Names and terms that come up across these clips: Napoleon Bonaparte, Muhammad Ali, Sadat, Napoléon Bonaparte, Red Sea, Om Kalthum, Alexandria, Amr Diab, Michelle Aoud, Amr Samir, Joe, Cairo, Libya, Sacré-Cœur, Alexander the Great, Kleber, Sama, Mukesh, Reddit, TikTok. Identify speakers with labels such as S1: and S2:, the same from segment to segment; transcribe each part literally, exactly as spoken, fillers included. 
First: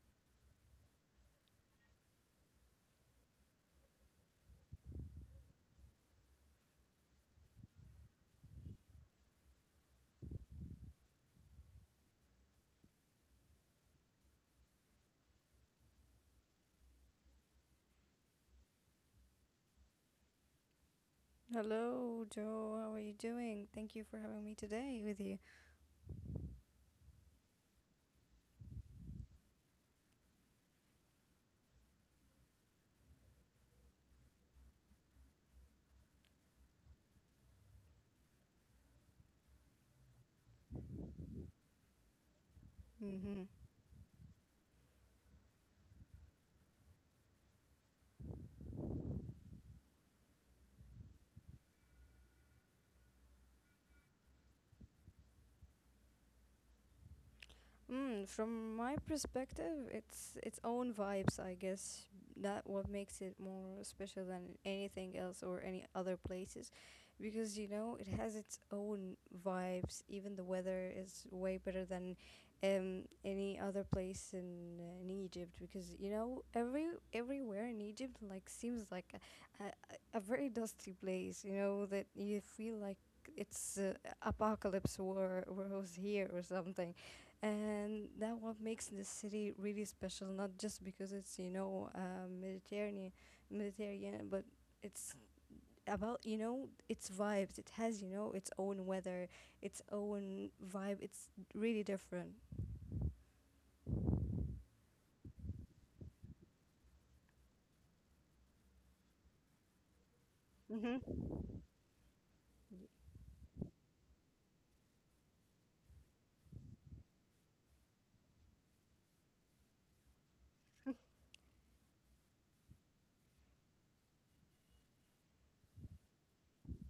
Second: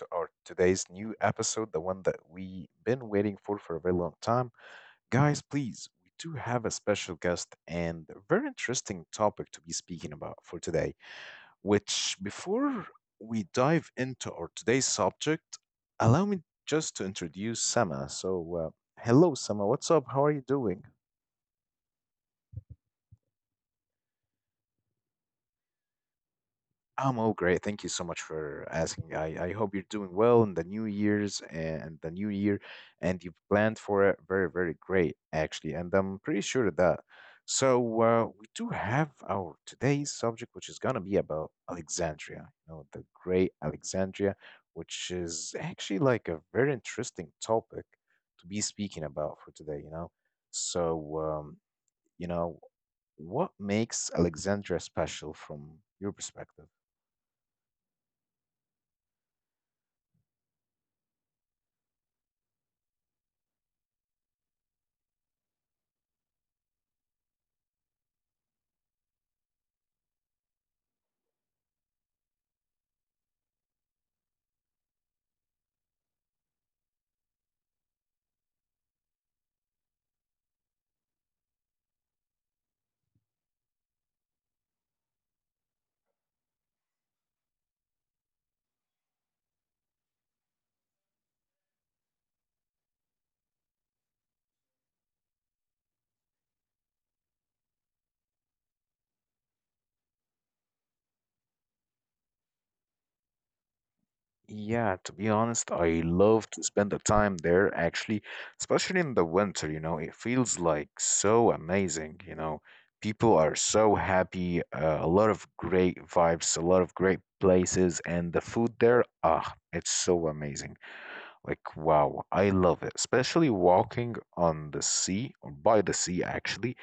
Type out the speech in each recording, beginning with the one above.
S1: to our today's new episode, the one that we have been waiting for for a very long time. Guys, please, we do have a special guest and a very interesting topic to be speaking about for today. Which, before we dive into our today's subject, allow me just to introduce Sama. So, uh, hello, Sama. What's up? How are you doing?
S2: Hello, Joe. How are you doing? Thank you for having me today with you.
S1: I'm all great. Thank you so much for asking. I, I hope you're doing well in the new years and the new year, and you've planned for it very, very great, actually. And I'm pretty sure of that. So, uh, we do have our today's subject, which is going to be about Alexandria, you know, the
S2: Hmm.
S1: great Alexandria, which is actually like a very interesting topic to be speaking about for today, you know. So, um, you know, what makes Alexandria special from your perspective?
S2: Mm, from my perspective, it's its own vibes, I guess. That what makes it more special than anything else or any other places, because you know it has its own vibes. Even the weather is way better than um, any other place in, uh, in Egypt, because you know every everywhere in Egypt like seems like a, a, a very dusty place. You know that you feel like it's uh, apocalypse war was here or something, and that what makes the city really special, not just because it's you know uh, mediterranean mediterranean, but it's about you know its vibes. It has you know its own weather, its own vibe. It's really different.
S1: Yeah, to be honest, I love to spend the time there actually, especially in the winter, you know, it feels like
S2: Mm-hmm.
S1: so amazing, you know. People are so happy, uh, a lot of great vibes, a lot of great places, and the food there, ah, it's so amazing. Like, wow, I love it, especially walking on the sea or by the sea, actually.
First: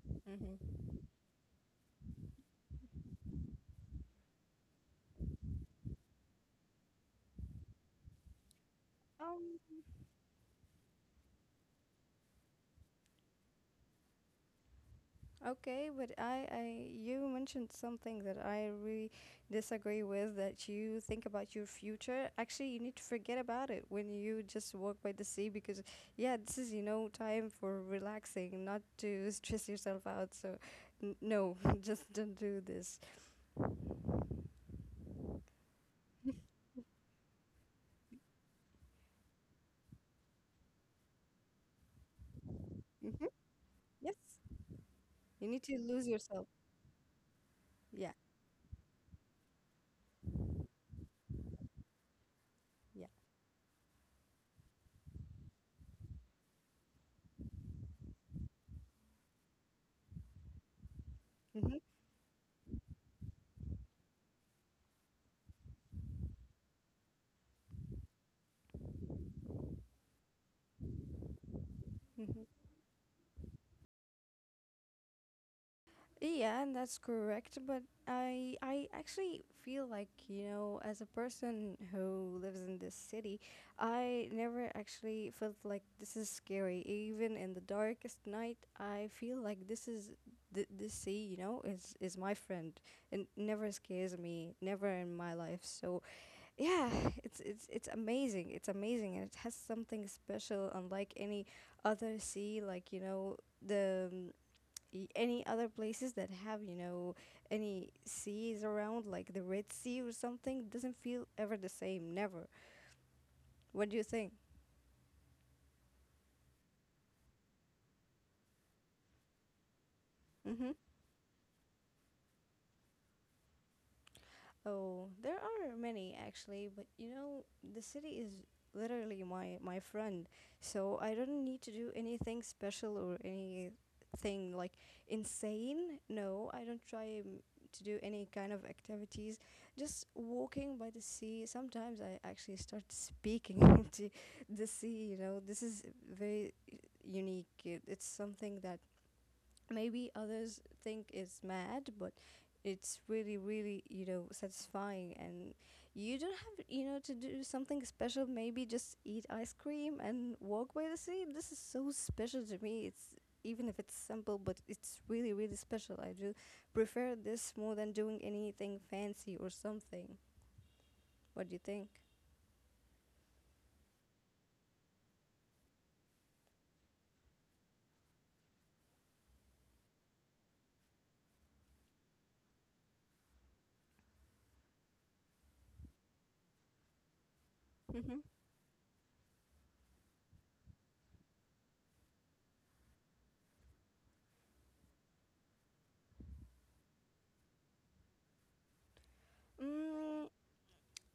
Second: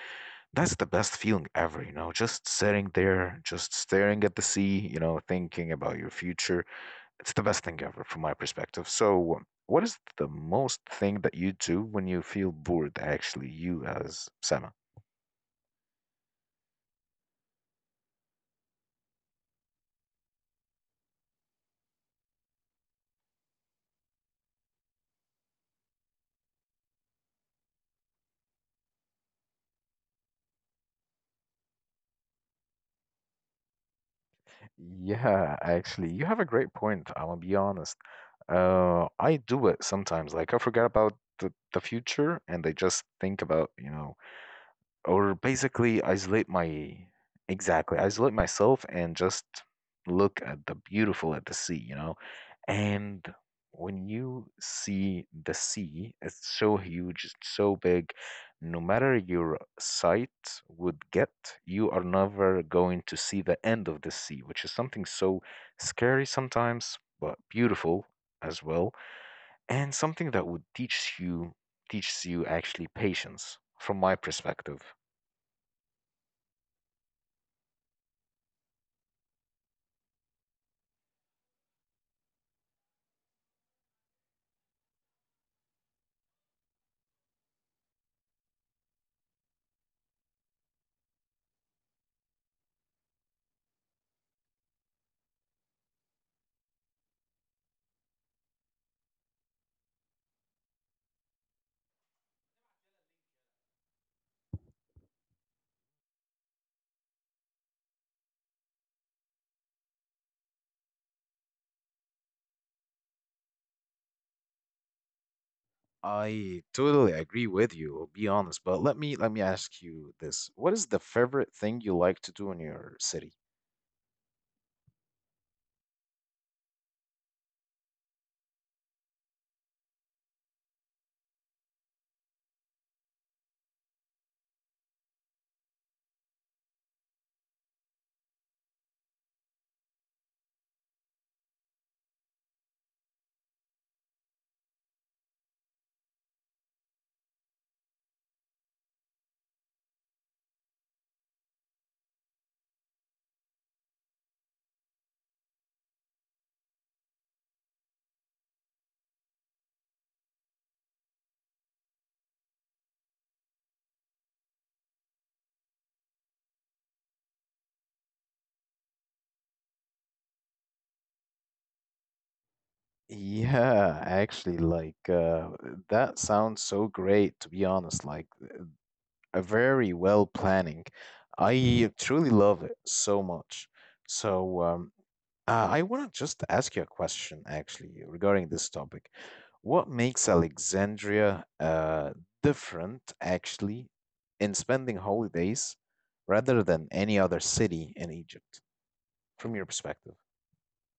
S1: That's the
S2: Mm-hmm.
S1: best feeling ever, you know, just sitting there, just staring at the sea, you know, thinking about your future. It's the best thing ever from my perspective. So, what is the most thing that you do when you feel bored, actually, you as Sama?
S2: Okay, but I, I you mentioned something that I really disagree with, that you think about your future. Actually, you need to forget about it when you just walk by the sea because yeah, this is you know time for relaxing, not to stress yourself out. So n- no, just don't do this.
S1: Yeah, actually, you have a great point. I'm gonna be honest. Uh, I do it sometimes. Like I forget about the, the future and I just
S2: Hmm.
S1: think about, you
S2: Yes.
S1: know,
S2: You
S1: or
S2: need to lose
S1: basically
S2: yourself.
S1: isolate my
S2: Yeah.
S1: exactly isolate myself and just look at the beautiful at the sea, you know.
S2: Yeah.
S1: And when you see the sea, it's so huge, it's so big, no matter your sight would get,
S2: Mm-hmm.
S1: you are never going to see the end of the sea, which is something so scary sometimes but beautiful as well, and something that would teach you teaches
S2: Mm-hmm.
S1: you actually patience from my perspective.
S2: Yeah, and that's correct. But I I actually feel like, you know, as a person who lives in this city, I never actually felt like this is scary. Even in the darkest night, I feel like this is the the sea, you know, is is my friend, and never scares me, never in my life. So, yeah, it's it's it's amazing. It's amazing, and it has something special, unlike any other sea. Like, you know, the i- any other places that have you know any seas around, like the red sea or something. It doesn't feel ever the same, never. What do you think?
S1: I totally agree with you, be honest, but let me let me ask you this.
S2: Mm-hmm.
S1: What is the favorite thing you like to do in your city?
S2: Oh, there are many actually, but you know, the city is literally my my friend. So I don't need to do anything special or anything like insane. No, I don't try mm, to do any kind of activities. Just walking by the sea. Sometimes I actually start speaking to the sea, you know. This is very uh, unique. It- It's something that maybe others think it's mad, but it's really really you know satisfying. And you don't have you know to do something special. Maybe just eat ice cream and walk by the sea. This is so special to me. It's, even if it's simple, but it's really really special. I do prefer this more than doing anything fancy or something. What do you think?
S1: Yeah, actually, like uh, that sounds so great, to be honest, like a very well planning. I truly love it so much. So, um, Uh, I want to just ask you a question actually
S2: Mm-hmm.
S1: regarding this topic. What makes Alexandria uh, different actually in spending holidays rather than any other city in Egypt from your
S2: Mm,
S1: perspective?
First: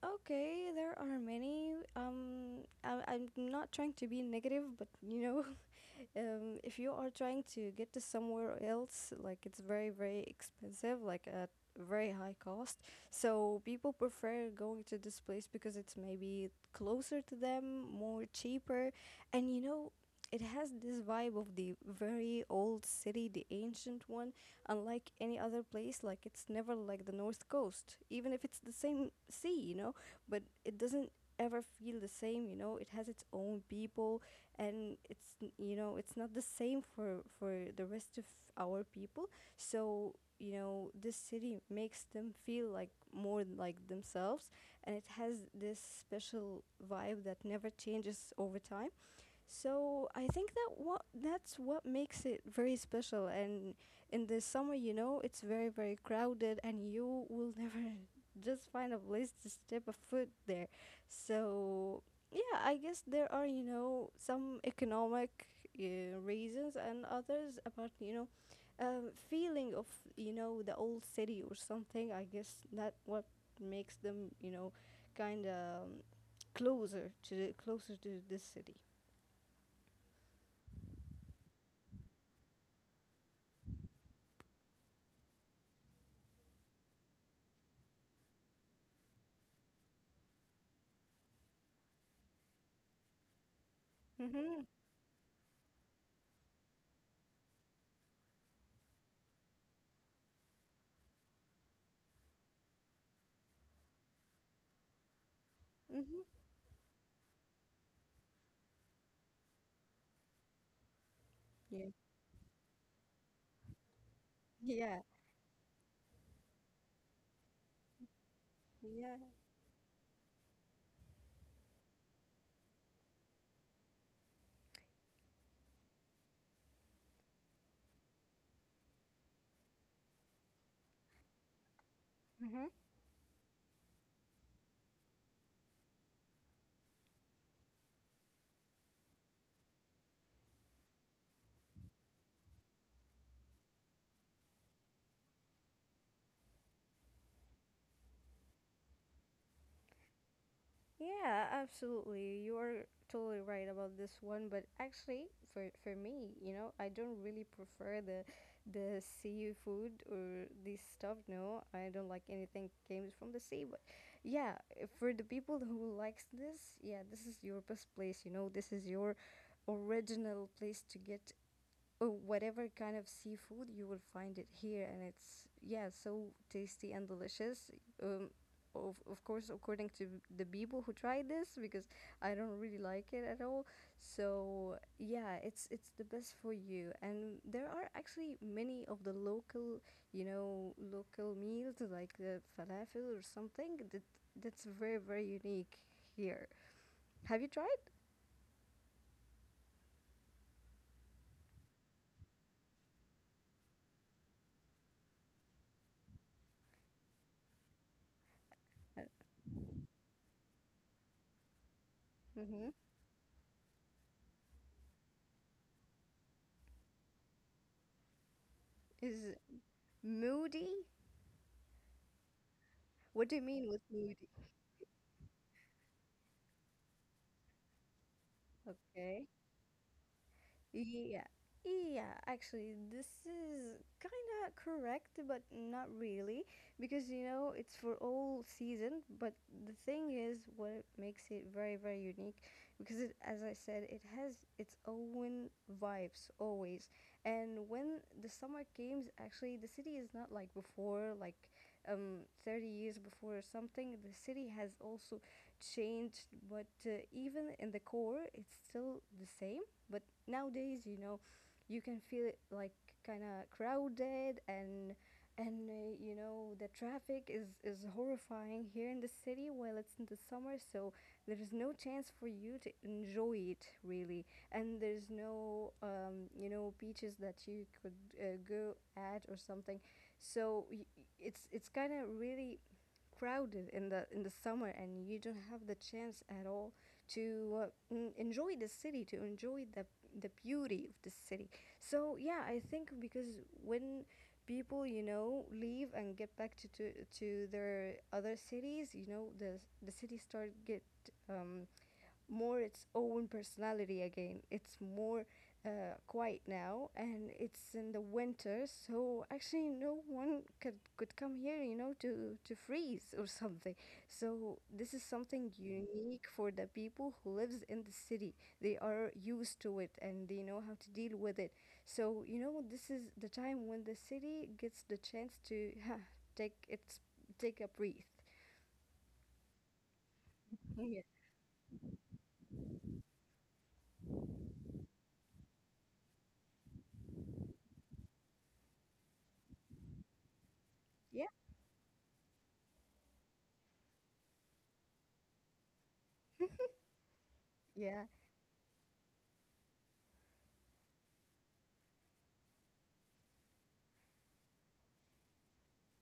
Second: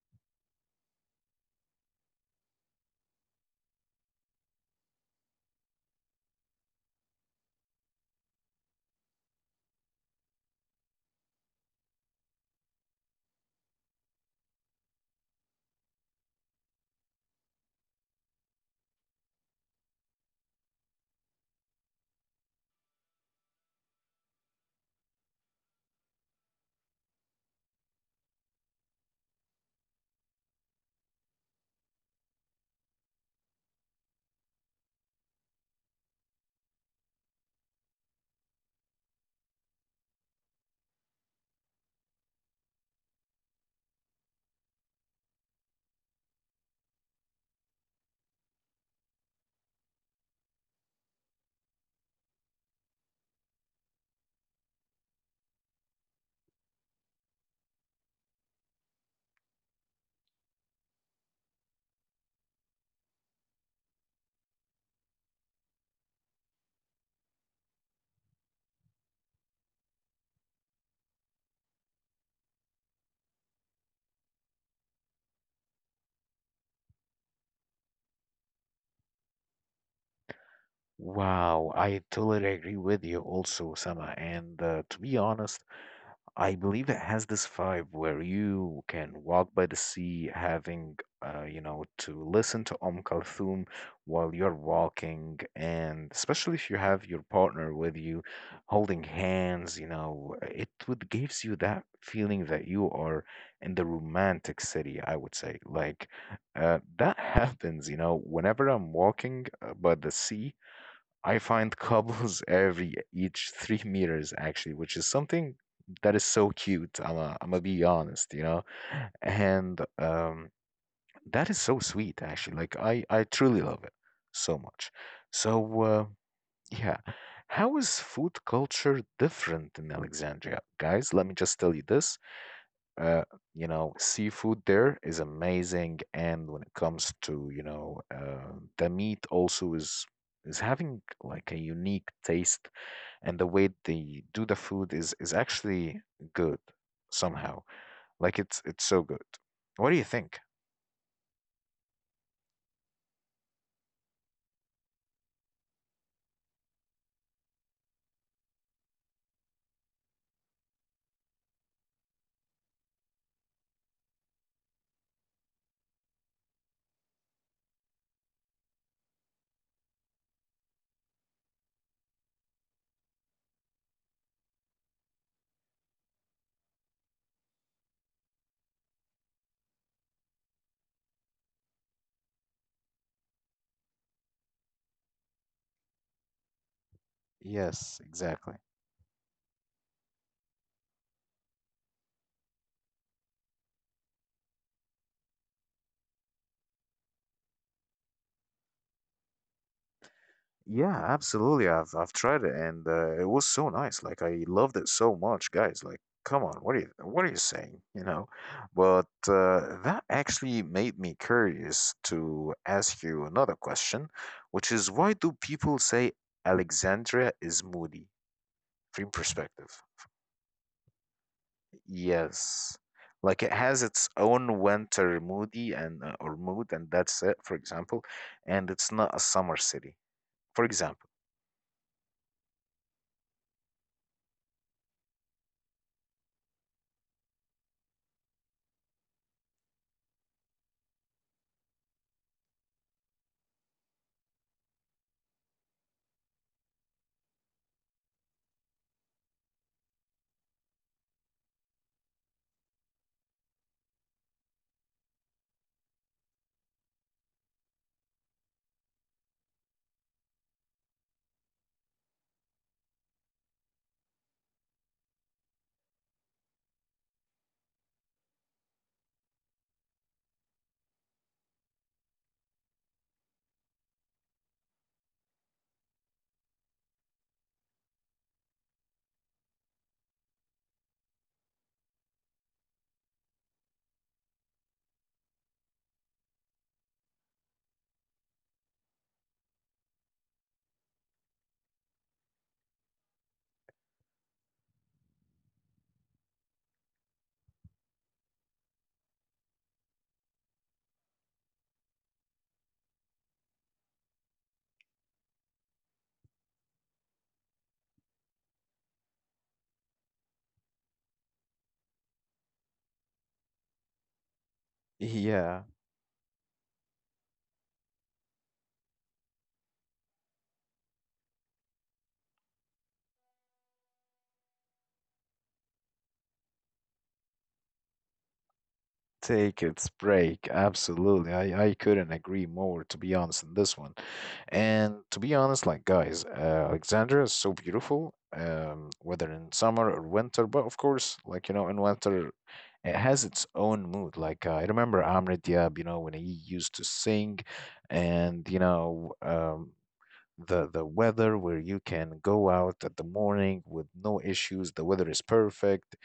S2: okay, there are many. Um, I, I'm not trying to be negative, but you know, um, if you are trying to get to somewhere else, like it's very, very expensive, like at very high cost. So people prefer going to this place because it's maybe closer to them, more cheaper, and you know, it has this vibe of the very old city, the ancient one, unlike any other place. Like it's never like the north coast, even if it's the same sea, you know, but it doesn't ever feel the same, you know. It has its own people, and it's n- you know it's not the same for for the rest of our people. So you know this city makes them feel like more like themselves, and it has this special vibe that never changes over time. So I think that what that's what makes it very special. And in the summer, you know, it's very very crowded, and you will never just find a place to step a foot there. So yeah, I guess there are you know some economic uh, reasons, and others about you know um, feeling of you know the old city or something. I guess that what makes them you know kind of closer to the, closer to this city.
S1: Wow, I totally agree with you also, Sama. And uh, To be honest, I believe it has this vibe where you can walk by the sea, having, uh, you know, to listen to Om Kalthum while you're
S2: Mhm.
S1: walking, and especially if you have your partner with you, holding hands, you know, it would gives you that feeling that you are in the romantic city, I would say. Like,
S2: Mhm.
S1: uh, that happens, you know, whenever I'm walking uh, by the sea. I
S2: Yeah.
S1: find cobbles every each three meters actually,
S2: Yeah.
S1: which is something that is so cute. I'm a, I'm gonna be honest, you know,
S2: Yeah.
S1: and um, that is so sweet actually. Like I I truly love it so much. So uh, yeah, how is food culture different in Alexandria, guys? Let me just tell you this.
S2: Mm-hmm.
S1: uh, you know, seafood there is amazing, and when it comes to, you know, uh, the meat also is is having like a unique taste, and the way they do the food is is actually good somehow. Like it's it's so good. What do you think?
S2: Yeah, absolutely. You are totally right about this one, but actually for for me, you know, I don't really prefer the the seafood or this stuff. No, I don't like anything comes from the sea, but yeah, if for the people who likes this, yeah, this is your best place, you know, this is your original place to get, or whatever kind of seafood you will find it here. And it's yeah so tasty and delicious. um of, of course, according to the people who tried this, because I don't really like it at all. So yeah, it's it's the best for you, and there are
S1: Yes,
S2: actually
S1: exactly.
S2: many of the local, you know, local meals, like the falafel or something, that that's very very unique here. Have you tried?
S1: Yeah, absolutely. I've I've tried it and uh, it was so nice. Like I loved it so much, guys. Like, come on, what are you what are you saying? You know? But uh, that actually made me curious to
S2: Mm-hmm.
S1: ask you another question, which is why do people say Alexandria is moody from
S2: Is
S1: perspective?
S2: moody?
S1: Yes.
S2: What do
S1: Like
S2: you
S1: it
S2: mean
S1: has
S2: with
S1: its
S2: moody?
S1: own winter moody and uh, or mood and that's it, for example, and it's not a
S2: Okay.
S1: summer city, for example.
S2: Yeah. Yeah, actually, this is kind of correct, but not really, because you know it's for all season. But the thing is, what makes it very, very unique, because it, as I said, it has its own vibes always. And when the summer comes, actually, the city is not like before, like um, thirty years before or something. The city has also changed, but uh, even in the core, it's still the same, but nowadays, you know, you can feel it like kind of crowded, and and uh, you know the traffic is is horrifying here in the city while it's in the summer. So there is no chance for you to enjoy it really, and there's no um, you know beaches that you could uh, go at or something. So y- y- it's it's kind of really crowded in the in the summer, and you don't have the chance at all to uh, enjoy the city, to enjoy the the beauty of the city. So yeah, I think because when people you know leave and get back to to, to their other cities, you know the the city start get um, more its own personality again. It's more uh, quiet now, and it's in the winter, so actually no one could could come here, you know, to to freeze or something. So this is something
S1: Yeah.
S2: unique for the people who lives in the city. They are used to it and they know how to deal with it. So you know, this is the time when the city gets the chance to take its take a breath.
S1: Take its break. Absolutely. I, I couldn't agree more, to be honest, in this one. And to be honest, like, guys, uh, Alexandria is so beautiful, um, whether in summer or winter. But of course,
S2: Yeah,
S1: like, you know, in winter, it has its own mood. Like, uh, I remember Amr Diab, you know, when he used to sing
S2: yeah,
S1: and, you know, um, the the weather where you can go out at the morning with no issues, the weather is perfect,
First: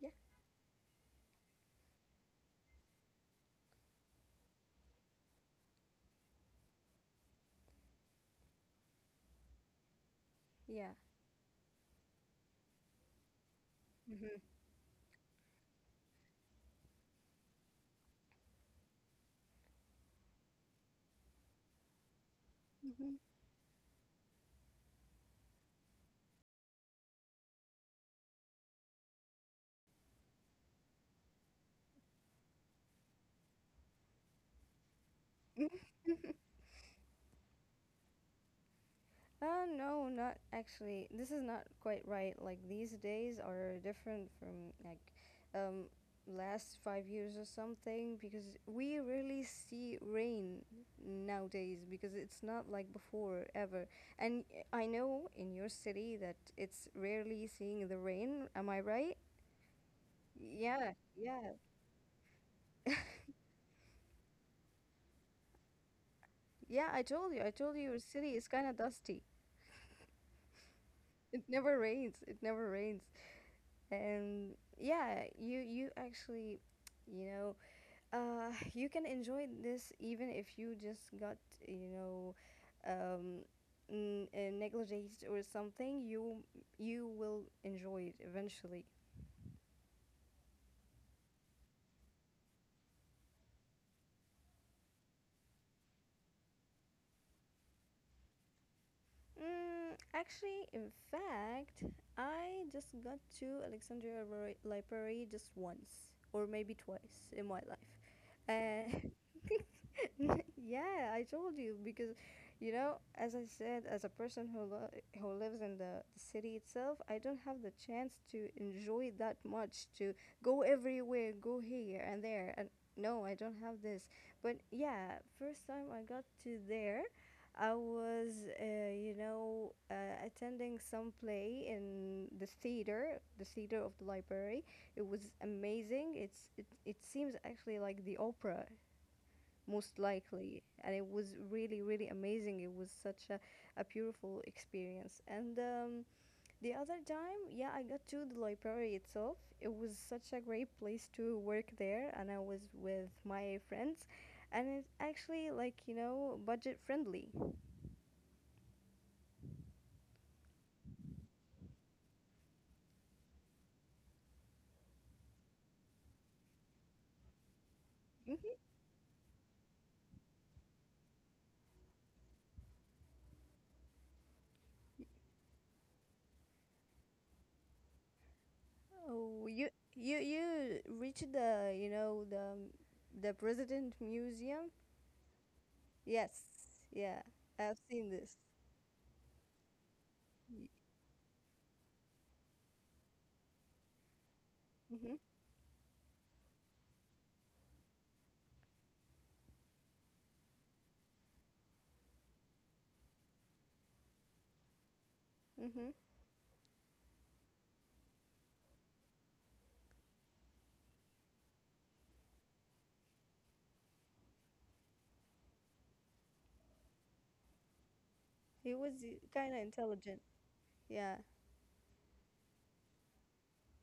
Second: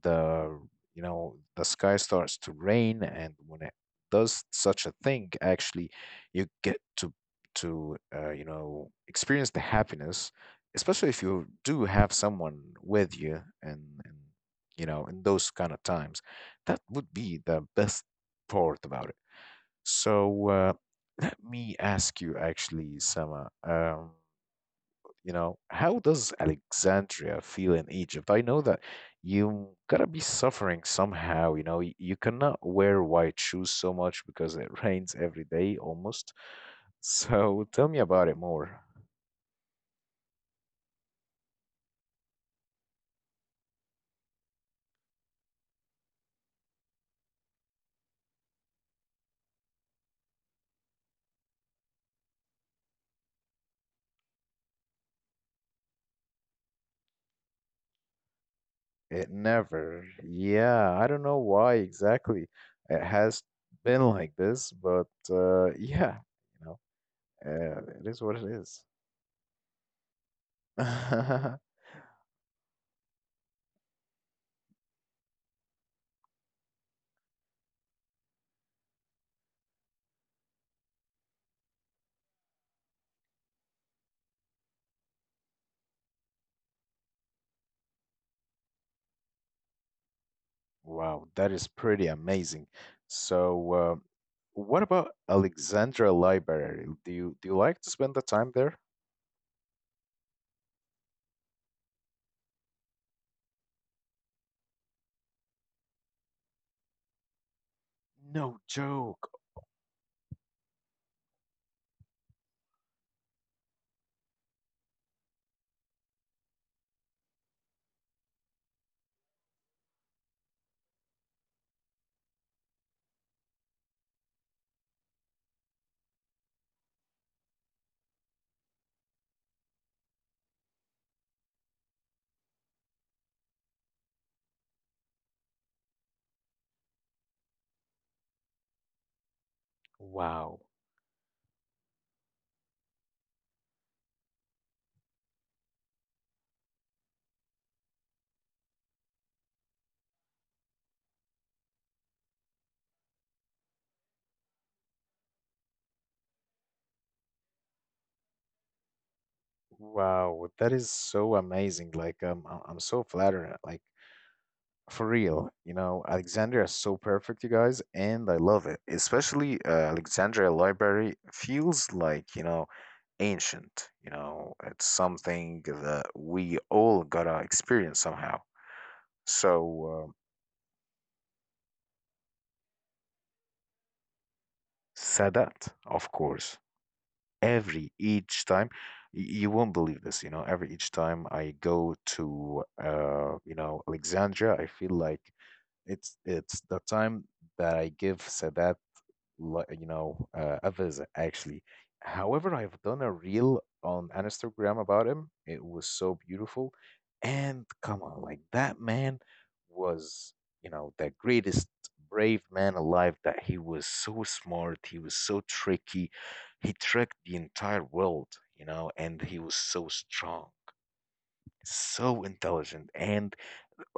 S2: yeah,
S1: the, you know, the sky starts to rain, and when it does such a thing actually, you get to to uh, you know, experience the happiness,
S2: yeah,
S1: especially if you do have someone with you, and, and
S2: yeah.
S1: you know, in those kind of times, that would be the best part about it. so uh, Let me ask you actually,
S2: Mm-hmm.
S1: Sama. Um, you know, how does Alexandria feel in Egypt? I know that you gotta be suffering somehow. You know, Y- you cannot wear white shoes so much because it rains every day almost. So tell me about it more.
S2: Uh, no, not actually. This is not quite right. Like these days are different from like um last five years or something because we really see rain nowadays because it's not like before ever. And I know in your city that it's rarely seeing the rain. Am I right?
S1: It never, yeah,
S2: Yeah,
S1: I don't know
S2: yeah.
S1: why exactly it has been like this, but uh, yeah, you know,
S2: Yeah, I told you. I told
S1: uh,
S2: you your
S1: it is
S2: city
S1: what it
S2: is kind of
S1: is.
S2: dusty. It never rains. It never rains. And yeah, you you actually you know uh you can enjoy this even if you just got you know um n- uh, negligent or something. You you will enjoy it eventually.
S1: Wow, that is pretty amazing. So, uh, what about Alexandra Library? Do you do you like to spend the time there?
S2: Mm, actually in fact I just got to Alexandria Libra- library just once or maybe twice in my life.
S1: No
S2: Uh,
S1: joke.
S2: yeah, I told you because, you know, as I said, as a person who lo- who lives in the, the city itself, I don't have the chance to enjoy that much to go everywhere, go here and there, and no, I don't have this. But yeah, first time I got to there, I was, uh, you know, uh, attending some play in the theater, the theater of the library. It was amazing. It's it, it seems actually like the opera most
S1: Wow.
S2: likely, and it was really really amazing. It was such a, a beautiful experience. And um, the other time, yeah, I got to the library itself. It was such a great place to work there, and I was with my friends, and it's actually like you know budget friendly.
S1: Wow, that is so amazing. Like, um, I- I'm so flattered. Like, for real, you know, Alexandria is so perfect, you guys, and I
S2: Mhm.
S1: love it. Especially uh, Alexandria Library feels like, you know, ancient. You know, it's something that we all gotta experience somehow.
S2: Oh, you
S1: So,
S2: you you reached the you know the the President Museum.
S1: Sadat, of
S2: Yes,
S1: course.
S2: yeah, I've
S1: Every
S2: seen
S1: each
S2: this.
S1: time, y- you won't believe this, you know, every
S2: Y-
S1: each time I go to uh, you know, Alexandria, I feel like
S2: Mhm,
S1: it's it's the time that I give Sadat li- you know, uh, others actually. However, I've done a reel on Instagram about him. It was
S2: mhm.
S1: so beautiful. And come on, like that man was, you know, the greatest brave man alive, that he was so smart, he was so tricky. He tricked the entire world, you
S2: He
S1: know,
S2: was
S1: and he was
S2: kind of
S1: so
S2: intelligent.
S1: strong,
S2: Yeah.
S1: so intelligent. And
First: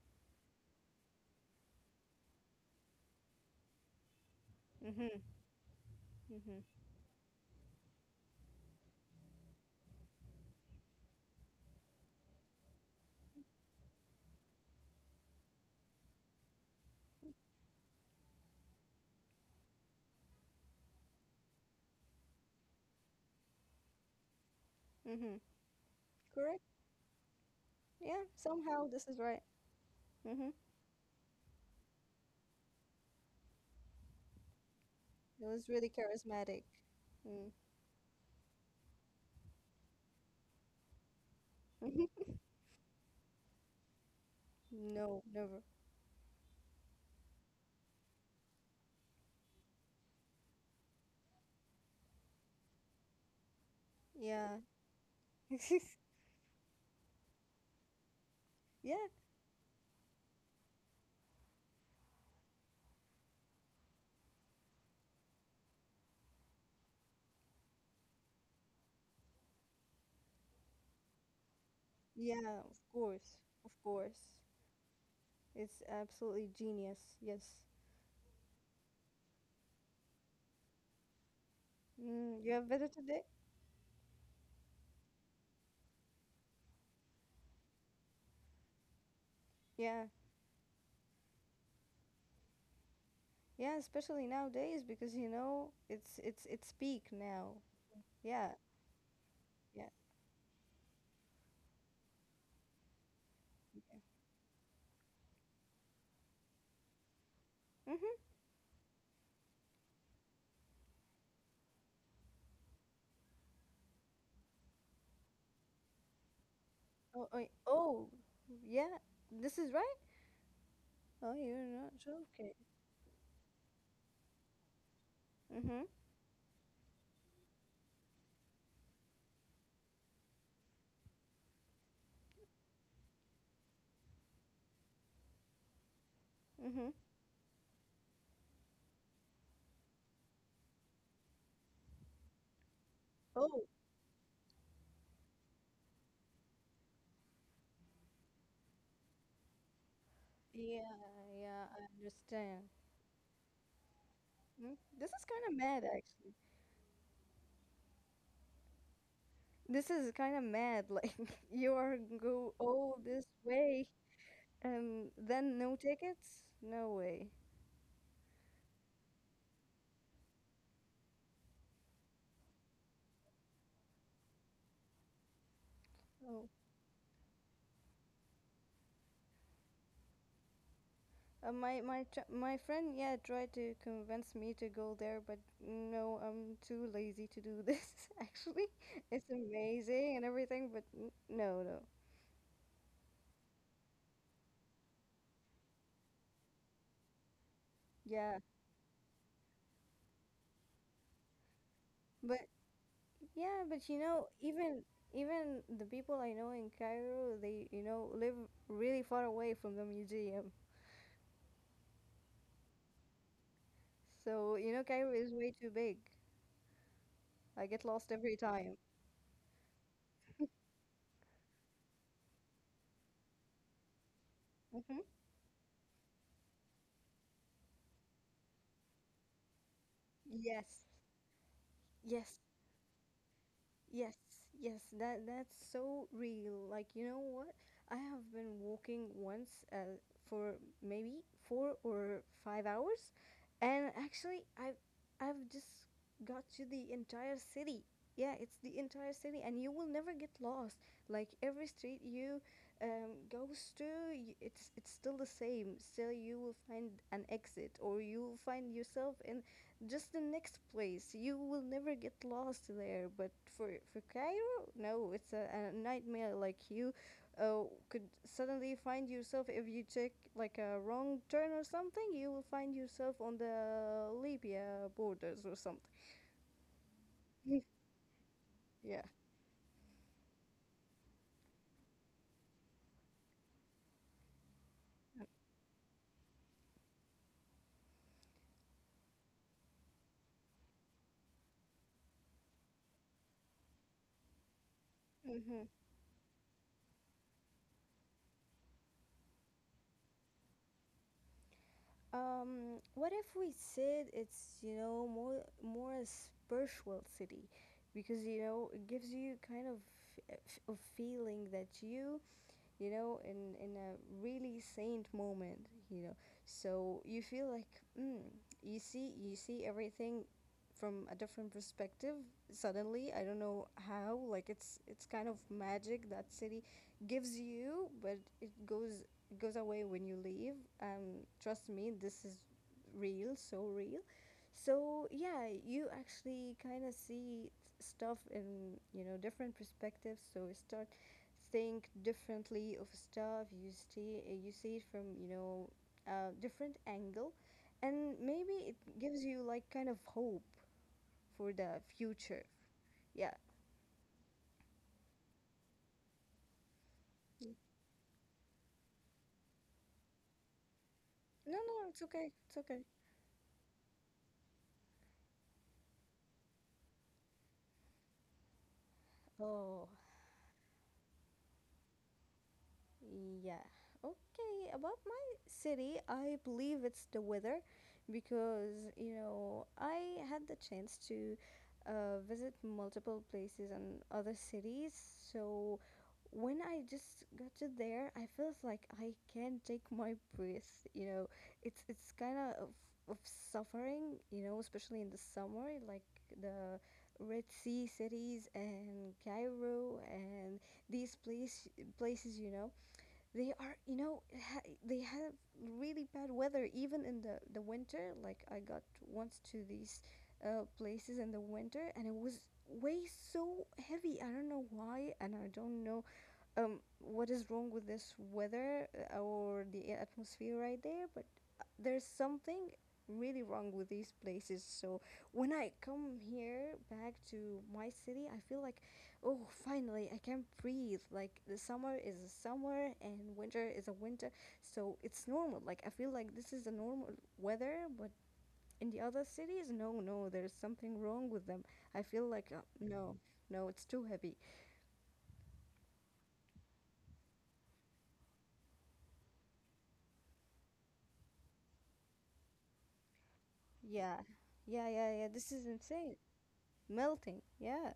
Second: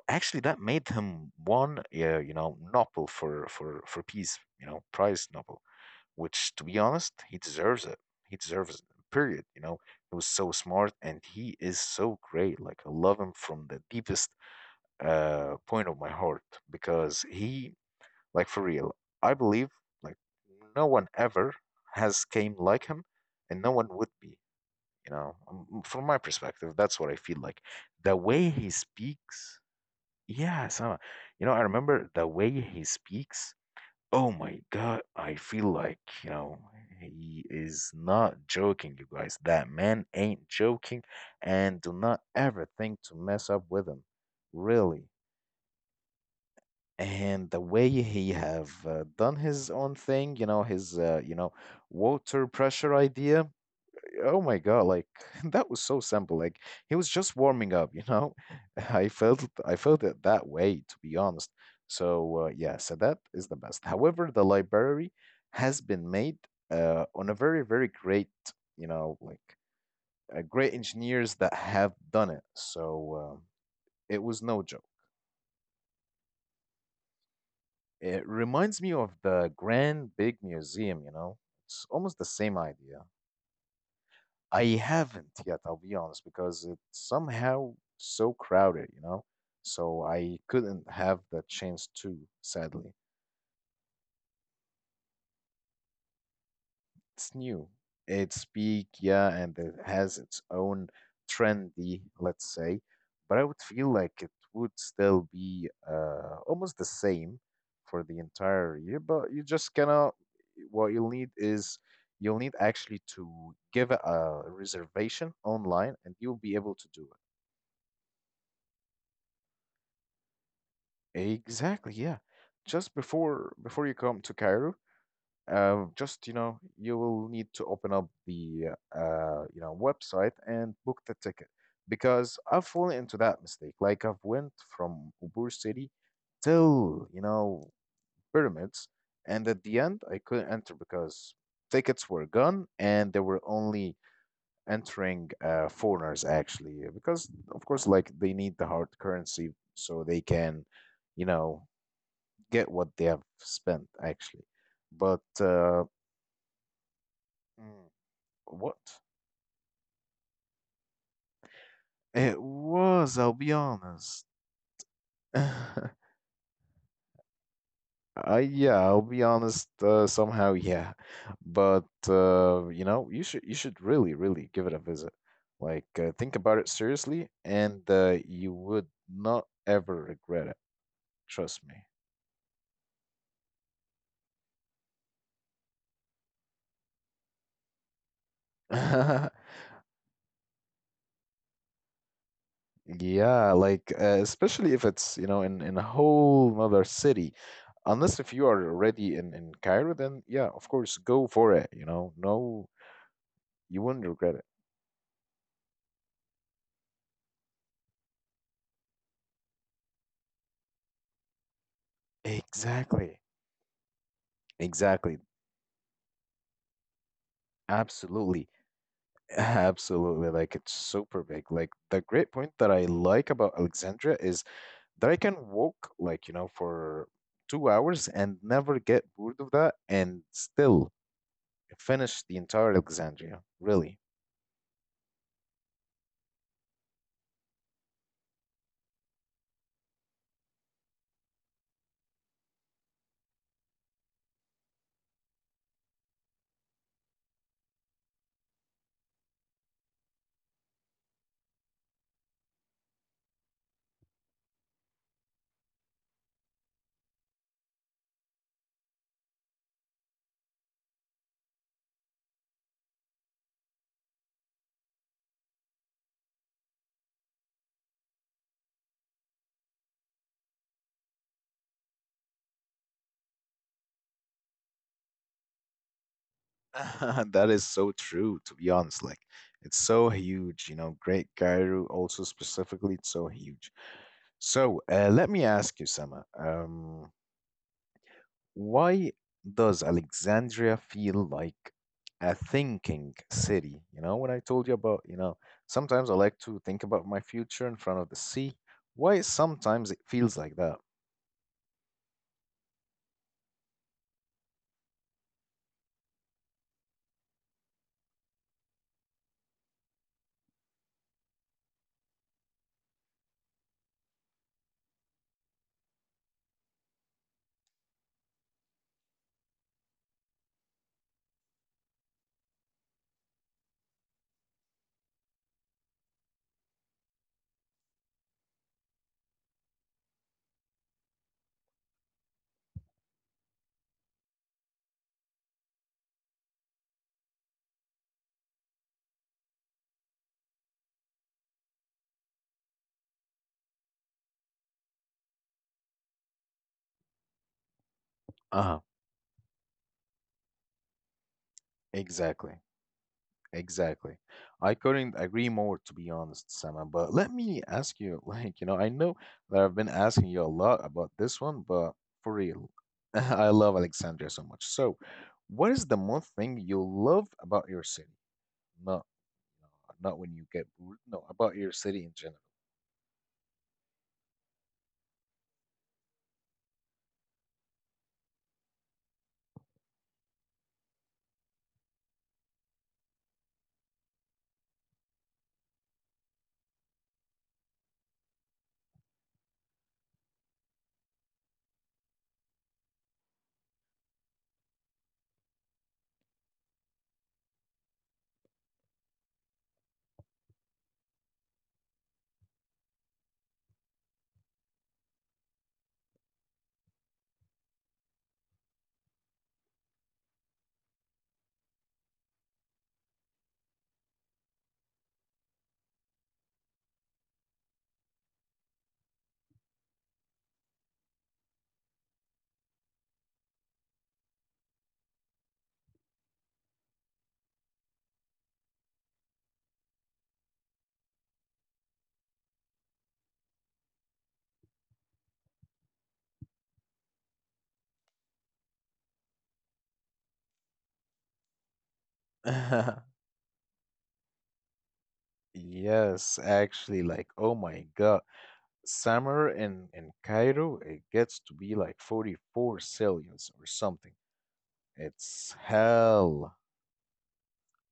S1: actually that made him one, uh, you know, Nobel for for for peace, you know,
S2: Mhm,
S1: prize Nobel, which
S2: mhm,
S1: to be honest, he deserves it. He deserves it. Period. You know, he was so smart and he is so great. Like I love him from the deepest uh point of my heart because he, like for real, I believe like no one ever has came like him and no one would be, you know.
S2: mhm.
S1: Um, m- From my
S2: Correct.
S1: perspective, that's what I feel like. The
S2: Yeah.
S1: way he
S2: Somehow this is right.
S1: speaks,
S2: Mhm.
S1: yeah, Sama. You know, I remember the way he speaks. Oh my God, I
S2: He was
S1: feel
S2: really
S1: like, you know,
S2: charismatic.
S1: he
S2: Mm.
S1: is not joking, you guys. That man ain't joking, and do not ever think to mess up with him, really.
S2: No, never.
S1: And the way he have uh, done his own thing, you know, his uh, you know, water pressure idea, oh
S2: Yeah.
S1: my God, like that was so simple. Like he was just warming up, you know?
S2: Yeah.
S1: I felt I felt it that way, to be honest. So uh, yeah, so that is the best. However, the library has been made uh, on a very, very great, you know, like uh, great engineers that have done
S2: Yeah.
S1: it.
S2: Of
S1: So
S2: course.
S1: um,
S2: Of course.
S1: it was no joke.
S2: It's absolutely genius. Yes.
S1: It reminds me of the Grand Big Museum, you know? It's almost the
S2: Mm, you have
S1: same
S2: better
S1: idea.
S2: today?
S1: I haven't yet, I'll be honest, because it's somehow so crowded, you know?
S2: Yeah.
S1: So I couldn't have the chance to, sadly.
S2: Yeah, especially nowadays because you know it's it's it's peak
S1: It's
S2: now.
S1: new. It's
S2: Yeah.
S1: big, yeah, and it
S2: Yeah.
S1: has its own trendy, let's say, but I would feel like it would still be uh, almost the same for the
S2: Mm-hmm.
S1: entire year, but you just cannot, what you'll need is you'll need actually to give a reservation online and you'll be able to do it.
S2: Oh, oh, oh, yeah. This is right. Oh, you're not
S1: Exactly, yeah.
S2: joking.
S1: Just before before you come to Cairo,
S2: Mm-hmm.
S1: uh, just you know, you will need to open up the uh, you know website and book the ticket because I've fallen into that mistake. Like I've went from Ubur City
S2: Mm-hmm.
S1: till you know pyramids, and at the end I couldn't enter because tickets were gone and they were
S2: Oh,
S1: only entering uh, foreigners actually because of course like they need the hard currency so they can,
S2: yeah,
S1: you
S2: yeah.
S1: know,
S2: I understand.
S1: get what they have spent actually.
S2: Mm, This is
S1: But
S2: kind of mad,
S1: uh,
S2: actually.
S1: mm, what?
S2: This is kind of mad. Like, you are
S1: It
S2: go all this
S1: was, I'll be
S2: way
S1: honest.
S2: and then no tickets? No way.
S1: Uh, yeah, I'll be honest. Uh, somehow, yeah, but uh, you know, you should you should really, really give it a visit. Like, uh, think
S2: Oh.
S1: about it seriously, and uh, you would not ever regret it.
S2: Uh,
S1: Trust
S2: my my tr- my friend, yeah, tried to convince me to go there, but no, I'm too lazy to do this. Actually,
S1: me.
S2: it's amazing and everything, but n- no, no,
S1: Yeah, like uh, especially if it's, you know, in in a whole nother city. Unless
S2: yeah,
S1: if you are already in in Cairo, then yeah, of course, go for it, you know.
S2: but
S1: No,
S2: yeah,
S1: you
S2: but you
S1: wouldn't
S2: know,
S1: regret it.
S2: even even the people I know in Cairo, they you know live really far away from the museum,
S1: Exactly.
S2: so you know Cairo
S1: Exactly.
S2: is way too big. I get lost every
S1: Absolutely.
S2: time.
S1: Absolutely. Like it's super big. Like the great point that I like about Alexandria is
S2: Mm-hmm.
S1: that I can walk like, you know, for two hours and never get bored of that and
S2: Yes,
S1: still finish
S2: yes,
S1: the entire Alexandria. Really.
S2: yes, yes, that that's so real. Like, you know what? I have been walking once uh, for maybe four or five hours, and actually, I've I've just got to the entire city. Yeah, it's the entire city, and you will never get lost. Like every street you um, goes to, y- it's it's still the same. Still, you will find an exit, or you will find yourself in just the next place. You will never get lost there. But for for Cairo, no, it's a, a nightmare. Like you, uh, could suddenly find yourself if you take like a wrong turn or something. You will find yourself on the Libya borders or something.
S1: That is so true, to be
S2: Yeah.
S1: honest. Like, it's so huge, you know. Great Cairo, also specifically, it's so huge. So, uh, let me ask you, Sama, um, why does Alexandria feel like a thinking city? You know, when I told you about, you know,
S2: Mm-hmm.
S1: sometimes I like to think about my future in front of the sea. Why sometimes it feels like that?
S2: Um, what if we said it's, you know, more more a spiritual city? Because, you know, it gives you kind of f- of feeling that you you know, in, in a really saint moment, you know. So you feel like, mm, you see, you see everything from a different perspective suddenly. I don't know how. Like it's it's kind of magic that city gives you, but it goes it goes away when you leave. Um trust me, this is real, so real. So yeah, you actually kind of see stuff in, you know, different perspectives, so you start think differently of stuff you see you see it from, you know, a different angle, and maybe it
S1: Uh-huh,
S2: gives you like kind of hope for the future.
S1: exactly.
S2: Yeah.
S1: Exactly. I couldn't agree more, to be honest, Sama. But let
S2: No,
S1: me ask you, like, you know, I know that I've been asking you a lot about this
S2: no,
S1: one, but
S2: it's okay,
S1: for
S2: it's
S1: real,
S2: okay.
S1: I love Alexandria so much. So, what is the one thing you love about your city? Not,
S2: Oh.
S1: not when you get bored. No, about your city in
S2: Yeah. Okay. About my city, I believe it's the weather because, you know, I had the chance to uh, visit multiple places and other cities. So when I just got to there, I felt like I can't take my breath. You know, it's it's kind of of suffering, you know, especially in the summer, like the Red Sea cities and Cairo and these place, places, you know they are, you know, ha they have really bad weather even in the the winter. Like I got once to these uh, places in the winter, and it was way so heavy. I don't know why, and I don't know um what is wrong with this weather uh, or the atmosphere right there, but uh, there's something really wrong with these places. So when I come here back to my city, I feel like, oh, finally I can breathe. Like the summer is a summer and winter is a winter. So it's normal. Like I feel like this is the normal weather. But in the other cities, no, no, there's something wrong with them. I feel like, uh,
S1: general.
S2: no, no, it's too heavy.
S1: Yes, actually, like, oh my God, summer in in Cairo, it gets to be like forty-four Celsius or something.
S2: Yeah. Yeah, yeah, yeah. This
S1: It's
S2: is insane.
S1: hell.
S2: Melting. Yeah.